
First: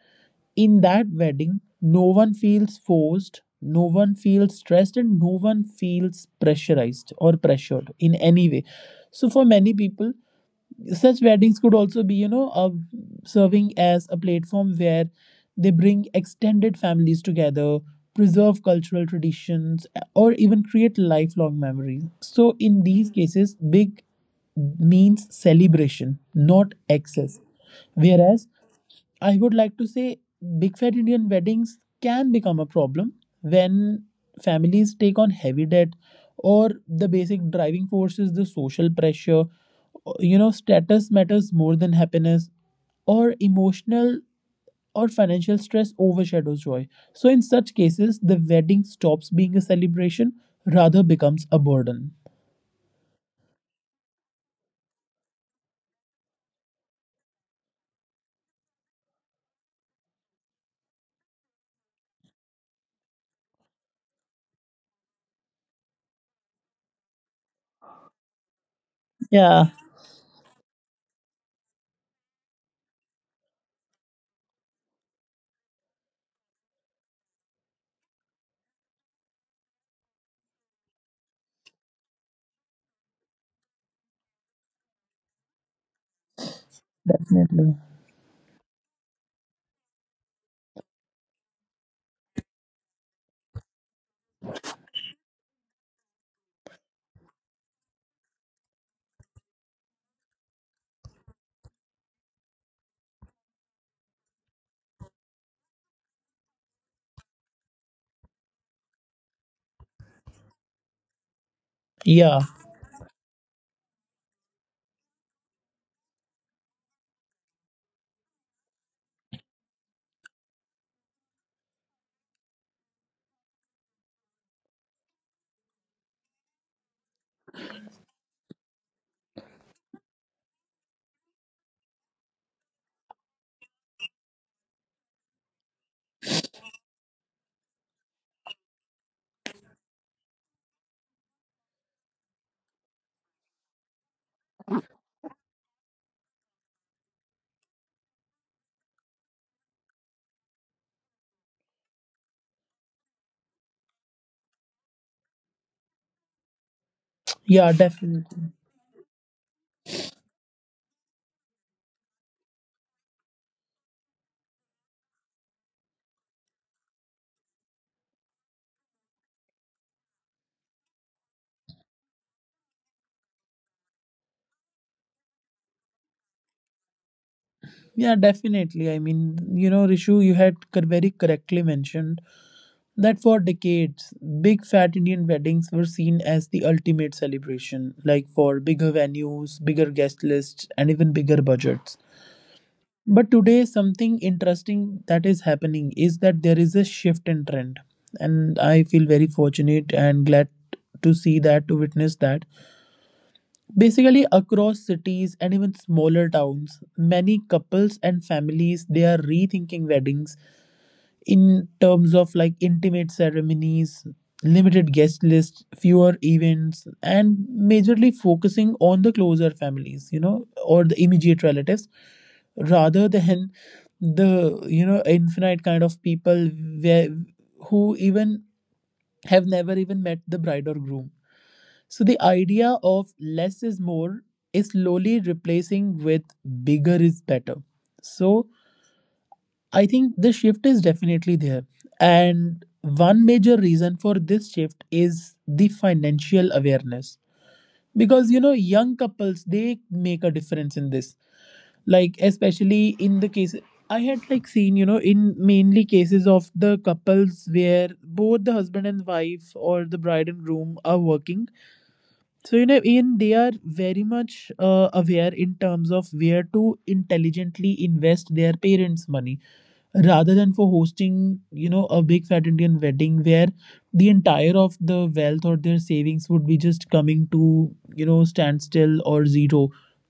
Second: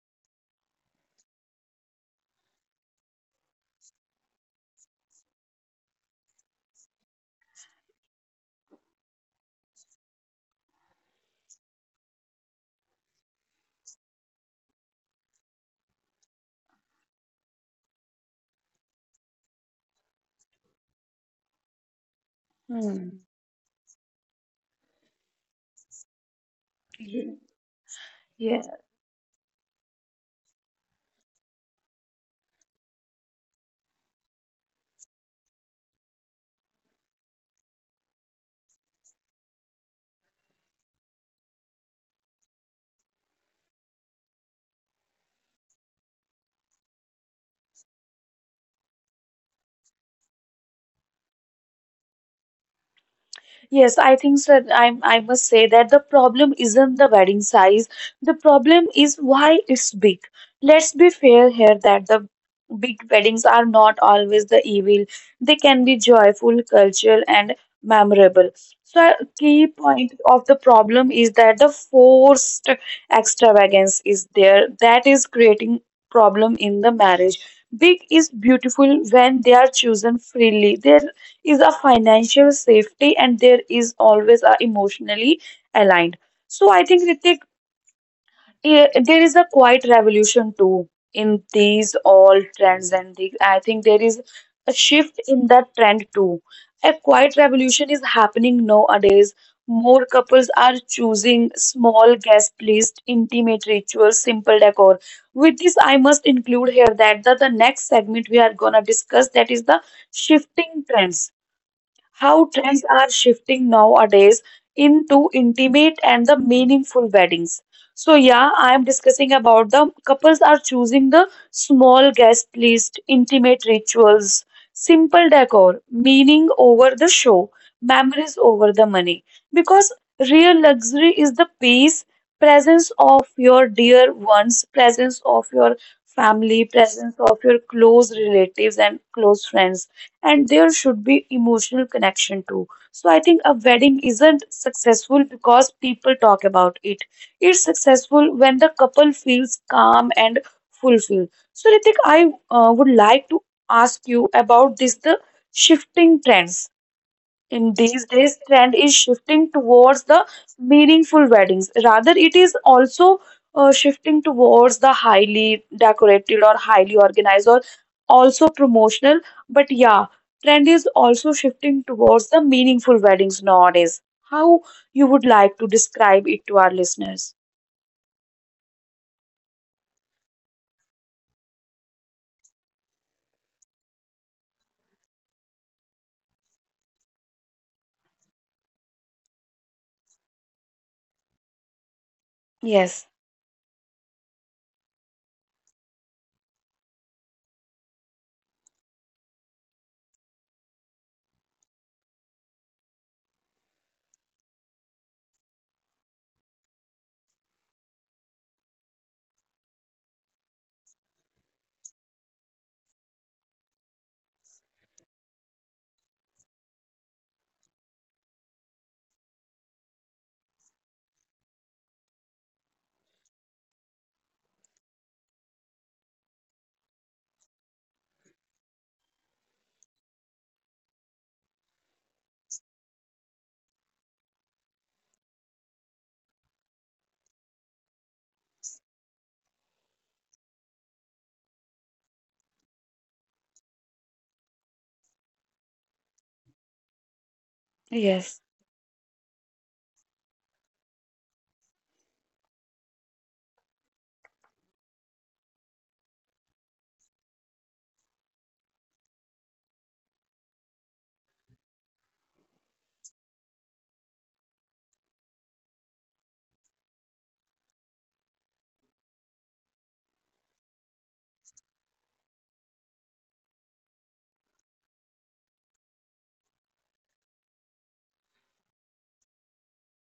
Speaker 2: in that wedding no one feels forced, no one feels stressed, and no one feels pressurized or pressured in any way. So, for many people, such weddings could also be, you know, serving as a platform where they bring extended families together, preserve cultural traditions, or even create lifelong memories. So in these cases, big means celebration, not excess. Whereas I would like to say big fat Indian weddings can become a problem when families take on heavy debt, or the basic driving force is the social pressure. You know, status matters more than happiness, or emotional or financial stress overshadows joy. So, in such cases, the wedding stops being a celebration, rather becomes a burden.
Speaker 1: Yes, I think so. I must say that the problem isn't the wedding size. The problem is why it's big. Let's be fair here that the big weddings are not always the evil. They can be joyful, cultural, and memorable. So a
Speaker 2: Yeah,
Speaker 1: key point of the problem is that the forced extravagance is there. That is creating problem in the marriage. Big is beautiful when they are chosen freely. There is a financial safety and there is always a emotionally aligned. So I think Ritik,
Speaker 2: definitely.
Speaker 1: there is a quiet revolution too in these all trends and things. I think there is a shift in that trend too. A quiet revolution is happening nowadays. More couples are choosing small guest list, intimate rituals, simple decor. With this, I must include here that the next segment we are gonna discuss that is the shifting trends,
Speaker 2: Yeah,
Speaker 1: how trends are shifting nowadays into intimate and the meaningful weddings. So yeah, I am discussing about the couples are choosing the small guest list, intimate rituals, simple decor, meaning over the show, memories over the money. Because real luxury is the peace, presence of your dear ones, presence of your family, presence of your close relatives and close friends, and there should be emotional connection too. So I think a wedding isn't successful because people talk about it. It's successful when the couple feels calm and fulfilled. So Ritik, I would like to ask you about this the shifting trends.
Speaker 2: yeah,
Speaker 1: In these days
Speaker 2: definitely.
Speaker 1: trend is shifting towards the meaningful weddings, rather it is also shifting towards the highly decorated or highly organized or also promotional, but yeah, trend is also shifting towards the meaningful weddings nowadays. How you would like to describe it to our listeners?
Speaker 2: Yeah, definitely. I mean, you know, Rishu, you had very correctly mentioned that for decades, big fat Indian weddings were seen as the ultimate celebration, like for bigger venues, bigger guest lists, and even bigger budgets. But today, something interesting that is happening is that there is a shift in trend. And I feel very fortunate and glad to see that, to witness that. Basically, across cities and even smaller towns, many couples and families they are rethinking weddings in terms of like intimate ceremonies, limited guest lists, fewer events, and majorly focusing on the closer families, you know, or the immediate relatives, rather than the, you know, infinite kind of people where who even have never even met the bride or groom. So the idea of less is more is slowly replacing with bigger is better. So I think the shift is definitely there. And one major reason for this shift is the financial awareness, because you know young couples they make a difference in this, like especially in the case I had like seen, you know, in mainly cases of the couples where both the husband and wife or the bride and groom are working. So, you know, Ian, they are very much aware in terms of where to intelligently invest their parents' money rather than for hosting, you know, a big fat Indian wedding where the entire of the wealth or their savings would be just coming to, you know, standstill or zero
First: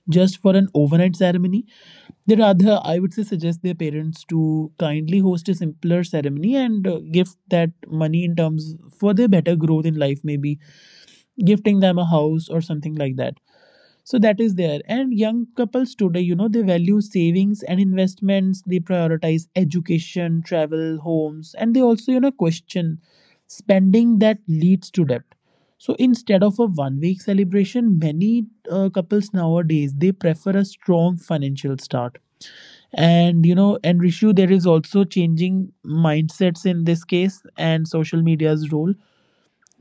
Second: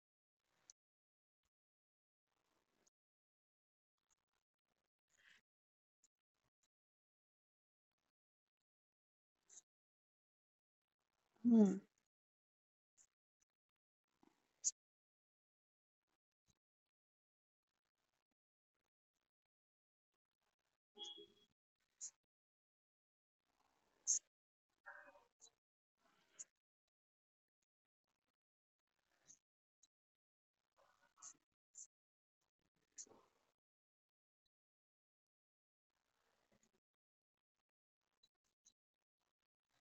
Speaker 2: just for an overnight ceremony. They rather, I would say, suggest their parents to kindly host a simpler ceremony and give that money in terms for their better growth in life, maybe gifting them a house or something like that. So that is there. And young couples today, they value savings and investments. They prioritize education, travel, homes, and they also question spending that leads to debt. So instead of a 1 week celebration, many couples nowadays, they prefer a strong financial start. And, Rishu, there is also changing mindsets in this case and social media's role,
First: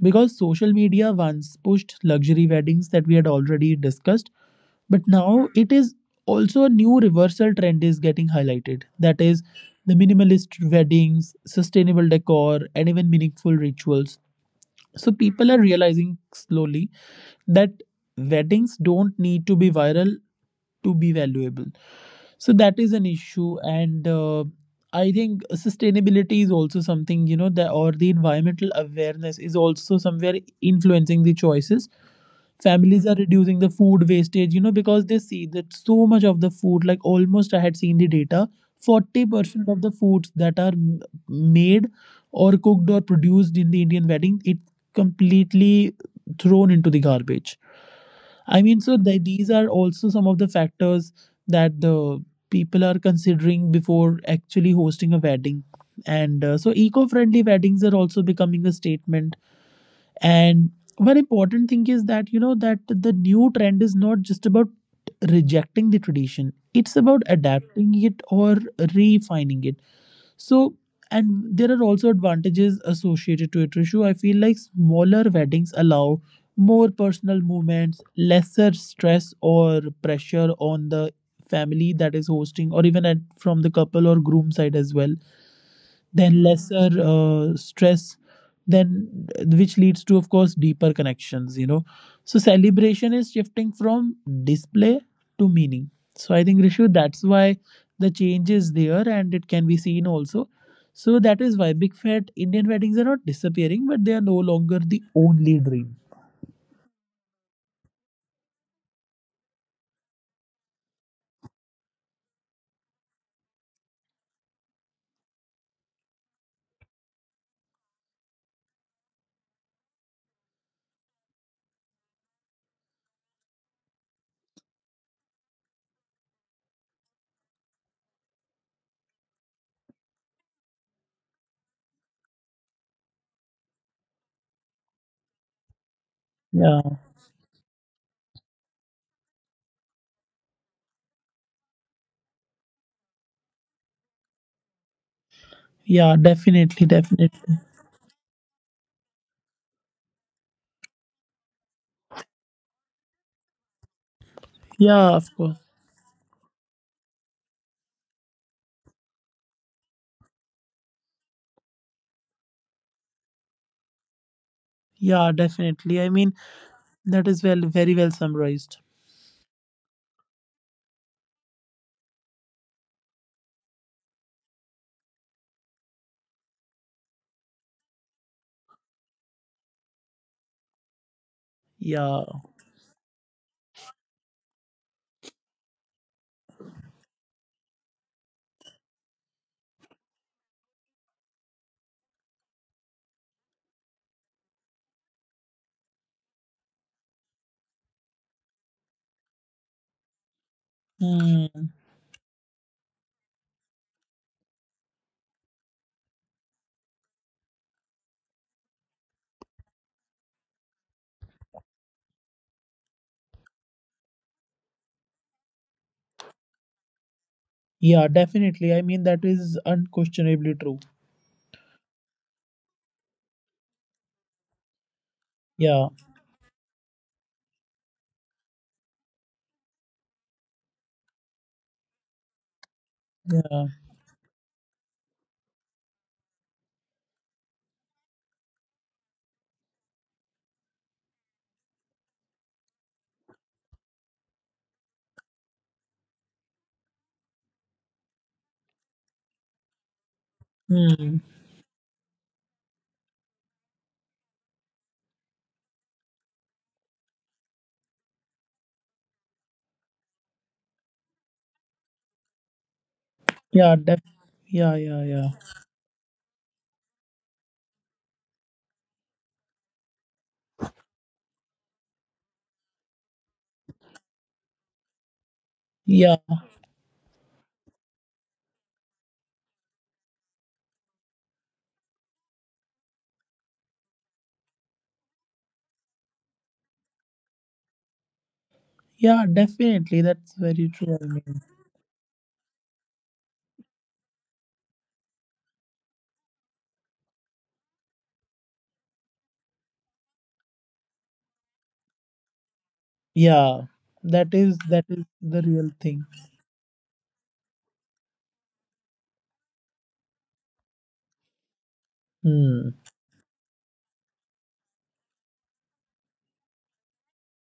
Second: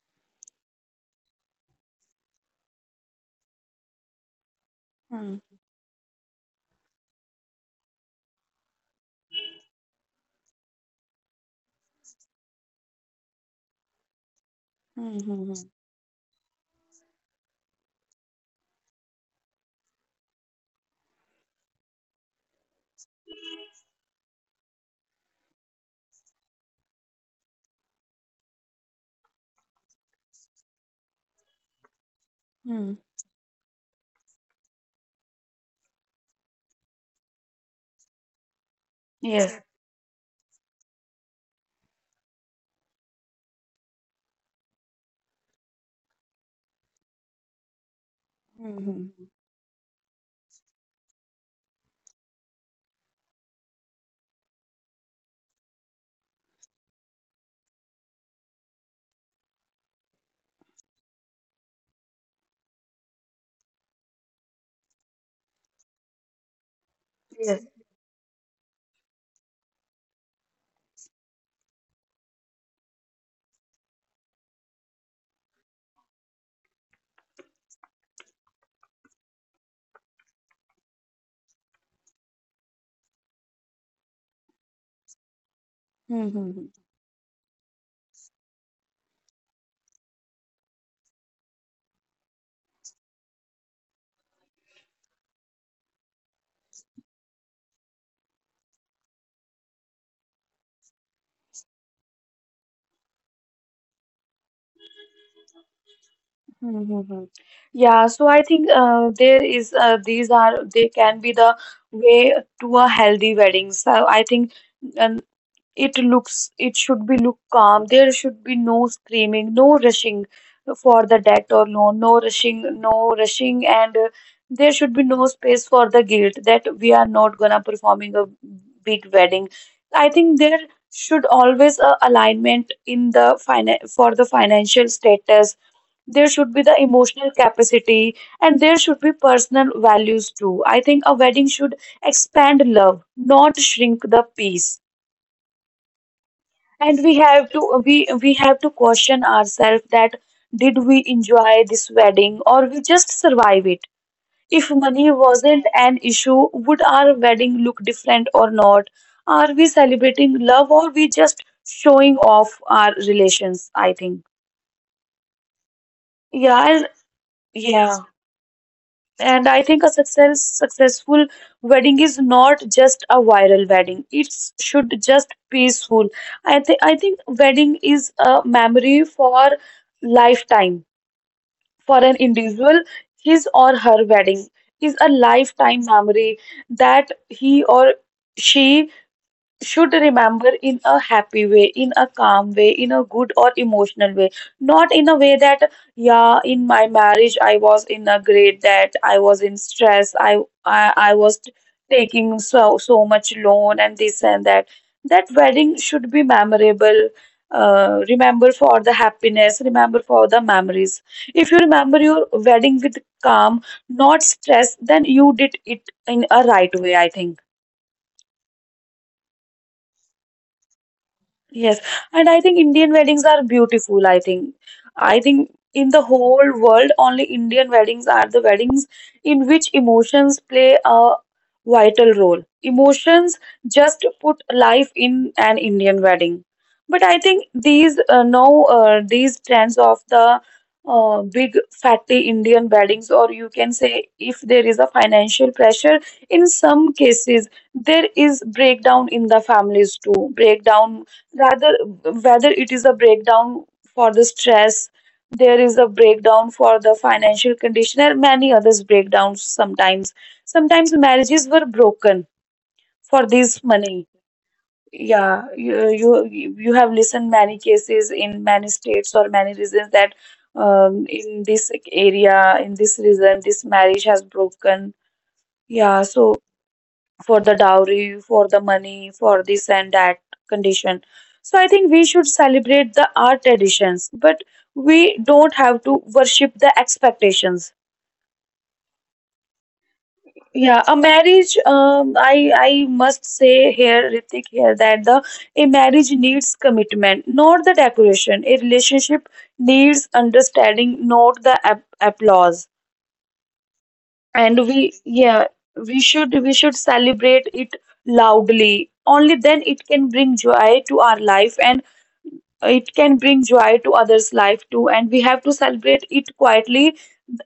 Speaker 2: because social media once pushed luxury weddings that we had already discussed, but now it is also a new reversal trend is getting highlighted, that is the minimalist weddings, sustainable decor, and even meaningful rituals. So people are realizing slowly that weddings don't need to be viral to be valuable. So that is an issue. And I think sustainability is also something, that, or the environmental awareness is also somewhere influencing the choices. Families are reducing the food wastage, because they see that so much of the food, like almost, I had seen the data, 40% of the foods that are made or cooked or produced in the Indian wedding, it completely thrown into the garbage. I mean, so these are also some of the factors that the people are considering before actually hosting a wedding. And eco friendly weddings are also becoming a statement. And one important thing is that, that the new trend is not just about rejecting the tradition, it's about adapting it or refining it. So, and there are also advantages associated to it, Rishu. I feel like smaller weddings allow more personal movements, lesser stress or pressure on the family that is hosting, or even at, from the couple or groom side as well, then lesser stress, then which leads to, of course, deeper connections, so celebration is shifting from display to meaning. So I think, Rishu, that's why the change is there and it can be seen also. So that is why big fat Indian weddings are not disappearing, but they are no longer the only dream.
Speaker 1: Yeah, so I think there is, these are they can be the way to a healthy wedding. So I think it looks it should be look calm. There should be no screaming, no rushing for the debt or loan, no rushing, no rushing, and there should be no space for the guilt that we are not gonna performing a big wedding. I think there should always a alignment in the finan- for the financial status. There should be the
Speaker 2: Yeah.
Speaker 1: emotional capacity and there should be personal values too. I think a wedding should expand love, not shrink the peace.
Speaker 2: Yeah, definitely,
Speaker 1: And we
Speaker 2: definitely.
Speaker 1: have to we we have to question ourselves that did we enjoy this wedding or we just survive it? If
Speaker 2: Yeah,
Speaker 1: money
Speaker 2: of course.
Speaker 1: wasn't an issue, would our wedding look different or not? Are we celebrating love or we just showing off our relations? I think.
Speaker 2: Yeah, definitely. I mean,
Speaker 1: Yeah, I
Speaker 2: that is, well, very
Speaker 1: yeah.
Speaker 2: well summarized.
Speaker 1: And I think a successful wedding is not just a viral wedding. It should just peaceful. I think wedding is a memory for lifetime. For an
Speaker 2: Yeah.
Speaker 1: individual, his or her wedding is a lifetime memory that he or she should remember in a happy way, in a calm way, in a good or emotional way, not in a way that, yeah, in my marriage I was in a great that I was in stress, I was
Speaker 2: Hmm.
Speaker 1: taking so much loan and this and that. That wedding should be memorable. Remember for the happiness, remember for the memories. If you remember your wedding with calm, not stress, then you did it in a right way, I think.
Speaker 2: Yeah, definitely. I mean, that is unquestionably true.
Speaker 1: And I think Indian weddings are beautiful. I think in
Speaker 2: Yeah,
Speaker 1: the whole world, only Indian weddings are the weddings in which emotions play a vital role. Emotions
Speaker 2: yeah,
Speaker 1: just put life in an Indian wedding. But I think these trends of the big fatty Indian weddings, or you can say if there is a financial pressure, in some cases there is breakdown in the families too. Breakdown,
Speaker 2: hmm.
Speaker 1: rather whether it is a breakdown for the stress, there is a breakdown for the financial condition and many others breakdowns. Sometimes marriages were broken for this
Speaker 2: Yeah,
Speaker 1: money.
Speaker 2: yeah, yeah, yeah,
Speaker 1: Yeah, you have listened many cases in many states or many reasons that in this area in this reason this marriage has broken, yeah,
Speaker 2: yeah,
Speaker 1: so for the dowry, for the money, for this and that condition. So I think we should celebrate the art traditions, but we don't have to worship the expectations.
Speaker 2: yeah. Definitely, that's very
Speaker 1: Yeah, a
Speaker 2: true. I mean,
Speaker 1: marriage. I must say here, Ritik, here that the a marriage needs commitment, not the decoration. A relationship needs understanding, not the ap- applause.
Speaker 2: yeah, that
Speaker 1: And
Speaker 2: is, that
Speaker 1: we,
Speaker 2: is the
Speaker 1: yeah,
Speaker 2: real
Speaker 1: we
Speaker 2: thing.
Speaker 1: should we should celebrate it loudly, only then it can bring joy to our life and
Speaker 2: Hmm.
Speaker 1: it can bring joy to others life too, and we have to celebrate it quietly,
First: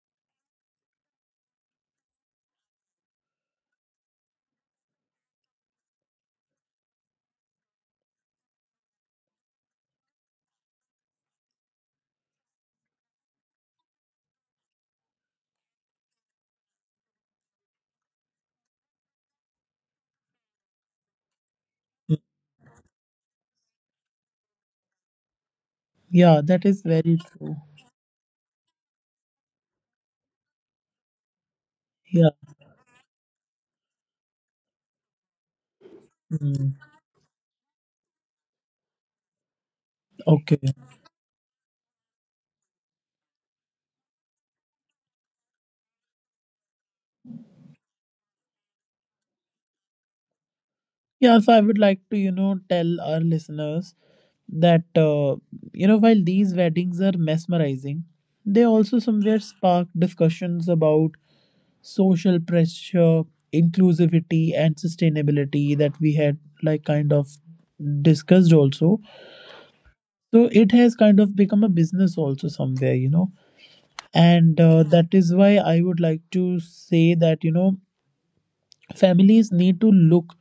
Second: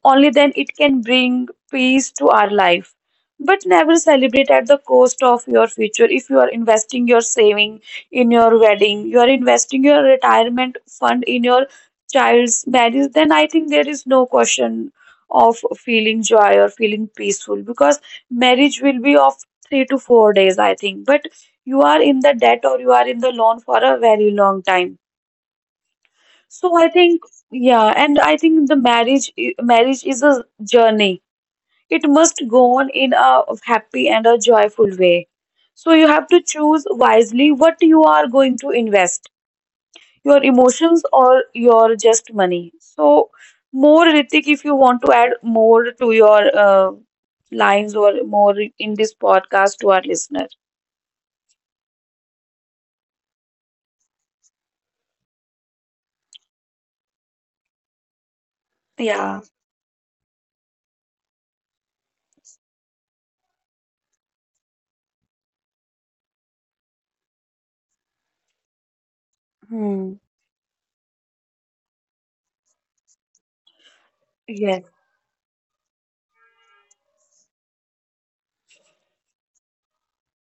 Speaker 1: only then it can bring peace to our life. But never celebrate at the cost of your future. If you are investing your saving in your wedding, you are investing your retirement fund in your child's marriage, then I think there is no question of feeling joy or feeling peaceful because marriage will be of 3 to 4 days, I think. But you are in the debt or you are in the loan for a very long time.
Speaker 2: Yeah, that
Speaker 1: So
Speaker 2: is
Speaker 1: I
Speaker 2: very
Speaker 1: think,
Speaker 2: true.
Speaker 1: yeah, and I think the marriage is a journey, it
Speaker 2: Yeah.
Speaker 1: must go on in a happy and a joyful way. So you have to
Speaker 2: Mm.
Speaker 1: choose wisely what you are going to invest, your
Speaker 2: Okay.
Speaker 1: emotions or your just money. So more Ritik, if you want to add more to your lines or more in this podcast to our listeners.
Speaker 2: Yeah, so I would like to, tell our listeners that, while these weddings are mesmerizing, they also somewhere spark discussions about social pressure, inclusivity, and sustainability, that we had like kind of discussed also. So it has kind of become a business also somewhere, And that is why I would like to say that, families need to look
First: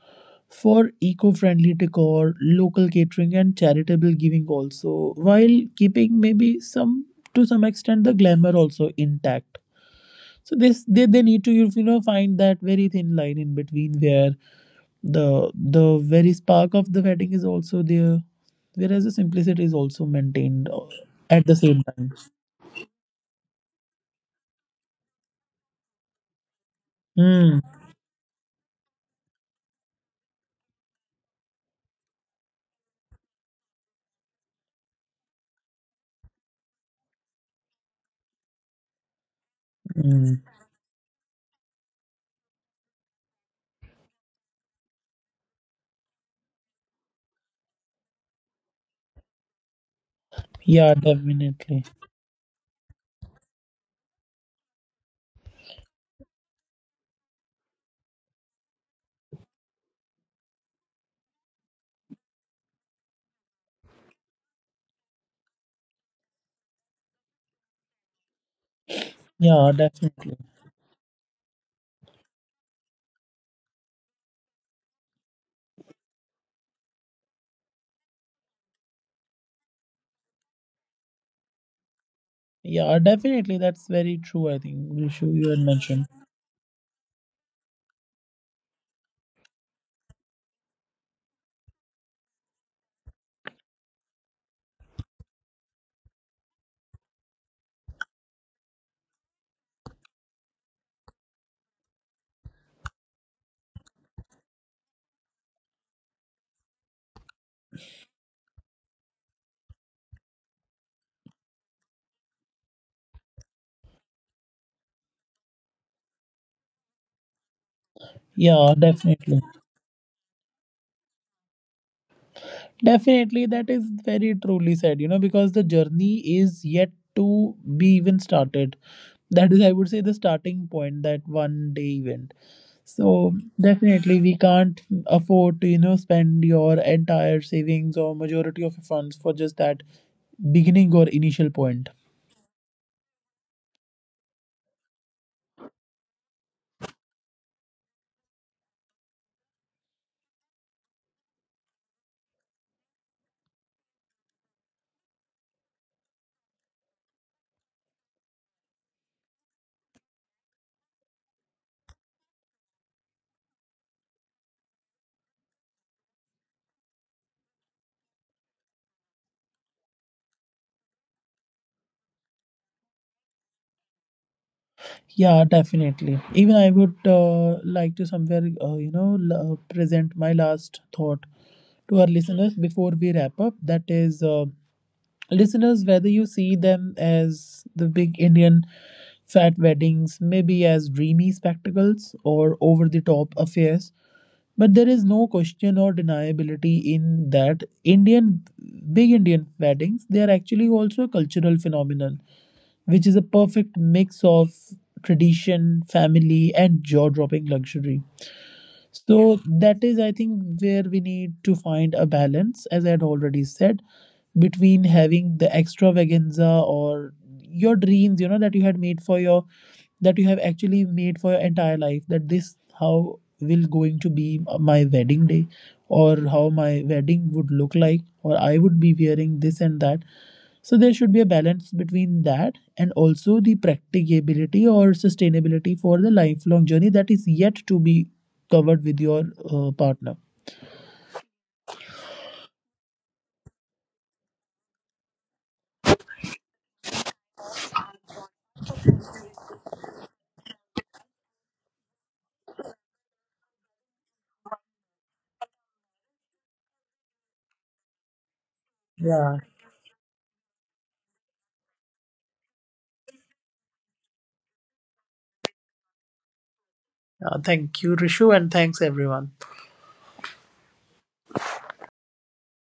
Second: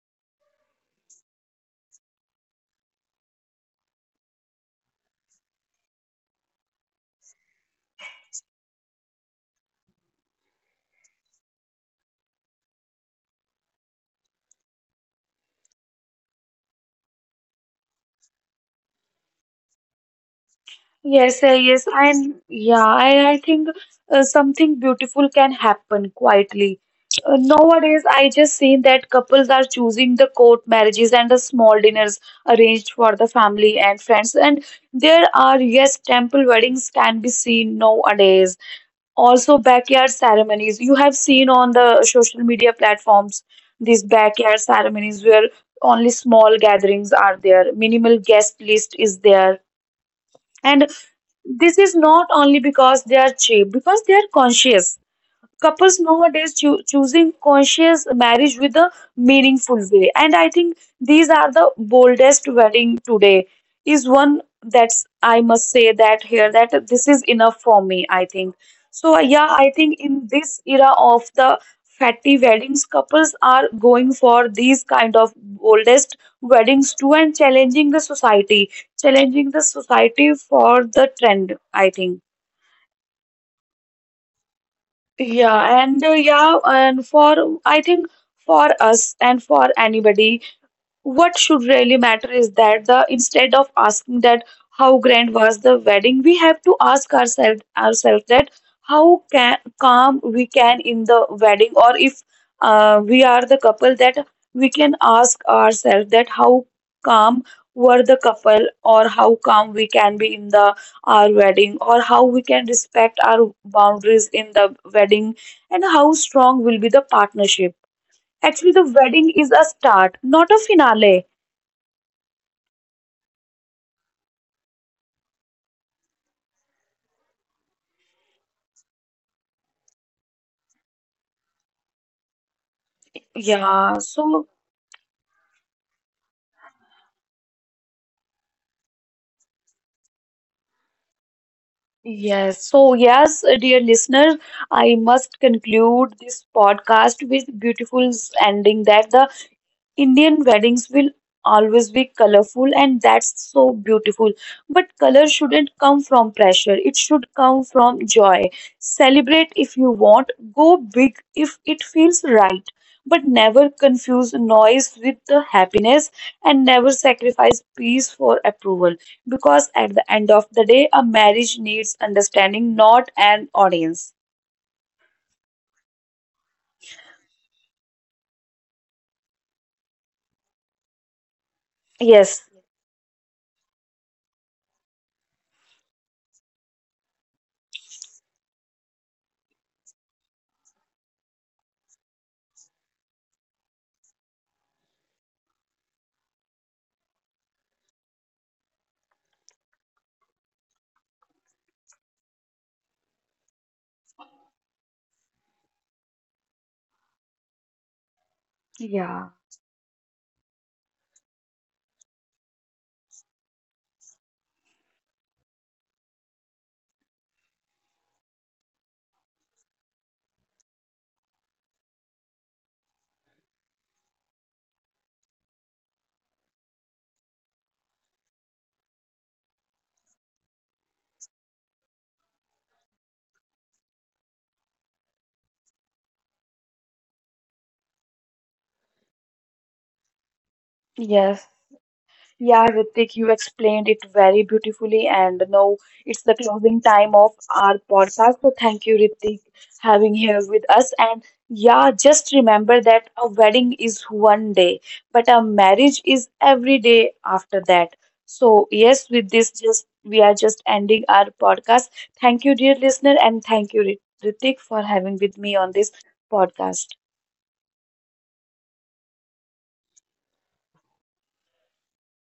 Speaker 2: for eco friendly decor, local catering, and charitable giving also, while keeping maybe some, to some extent, the glamour also intact. So this, they need to, find that very thin line in between where the very spark of the wedding is also there, whereas the simplicity is also maintained at the same
Speaker 1: Yes,
Speaker 2: time.
Speaker 1: and yeah, I think something beautiful can happen quietly.
Speaker 2: Mm,
Speaker 1: Nowadays, I just seen that couples are choosing the court marriages and the small dinners arranged for the family and friends. And there are, yes, temple weddings can be seen nowadays. Also, backyard
Speaker 2: mm.
Speaker 1: ceremonies. You have seen on the social media platforms these backyard ceremonies where only small gatherings are there, minimal guest list is there, and
Speaker 2: Yeah,
Speaker 1: this
Speaker 2: definitely.
Speaker 1: is not only because they are cheap because they are conscious. Couples nowadays choo- choosing conscious marriage with a meaningful way, and I think these are the boldest wedding today is one that's. I must say that here that this is enough for me, I think. So yeah,
Speaker 2: Yeah,
Speaker 1: I think in
Speaker 2: definitely.
Speaker 1: this era of the fatty weddings couples are going for these kind of boldest weddings too and challenging the society, challenging the society for the trend, I think.
Speaker 2: Yeah, definitely. That's very true. I think, Vishu, you had
Speaker 1: Yeah, and
Speaker 2: mentioned.
Speaker 1: yeah, and for I think for us and for anybody what should really matter is that the instead of asking that how grand was the wedding, we have to ask ourselves that how can, calm we can in the wedding, or if we are the couple that we can ask ourselves that how calm were the couple or how calm we can be in the our wedding or how we can respect our boundaries in the wedding and how strong will be the partnership. Actually
Speaker 2: Yeah,
Speaker 1: the wedding
Speaker 2: definitely.
Speaker 1: is a start, not a finale.
Speaker 2: Definitely, that is very truly said, because the journey is yet to be even started. That is, I would say, the starting point, that 1 day event. So
Speaker 1: Uh,
Speaker 2: definitely we
Speaker 1: so
Speaker 2: can't afford to, spend your entire savings or majority of your funds for just that beginning or initial point.
Speaker 1: yes, so yes, dear listener, I must conclude this podcast with beautiful ending that the Indian weddings will always be colorful, and that's so beautiful. But color shouldn't come from pressure, it should come from joy. Celebrate if you want, go big if it feels right, but never confuse noise with the happiness and never sacrifice peace for approval. Because at the end of the day, a marriage needs understanding, not an audience.
Speaker 2: Yeah, definitely. Even I would like to somewhere, present my last thought to our listeners before we wrap up. That is, listeners, whether you see them as the big Indian fat weddings, maybe as dreamy spectacles or over the top affairs, but there is no question or deniability in that Indian, big Indian weddings, they are actually also a cultural phenomenon, which is a perfect mix of tradition, family, and jaw dropping luxury. So that is, I think, where we need to find a balance, as I had already said, between having the extravaganza or your dreams, that you have actually made for your entire life, that this how will going to be my wedding day, or how my wedding would look like, or I would be wearing this and that. So there should be a balance between that and also the practicability or sustainability for the lifelong journey that is yet to be covered with your partner.
Speaker 1: Yeah, Ritik, you explained it very beautifully, and now it's the closing time of our podcast. So thank you, Ritik, having here with us. And yeah, just remember that a wedding is one day, but a marriage is every day after that. So yes, with
Speaker 2: Yeah.
Speaker 1: this, just we are just ending our podcast. Thank you, dear listener, and thank you, Ritik, for having with me on this podcast.
Speaker 2: Thank you, Rishu, and thanks everyone.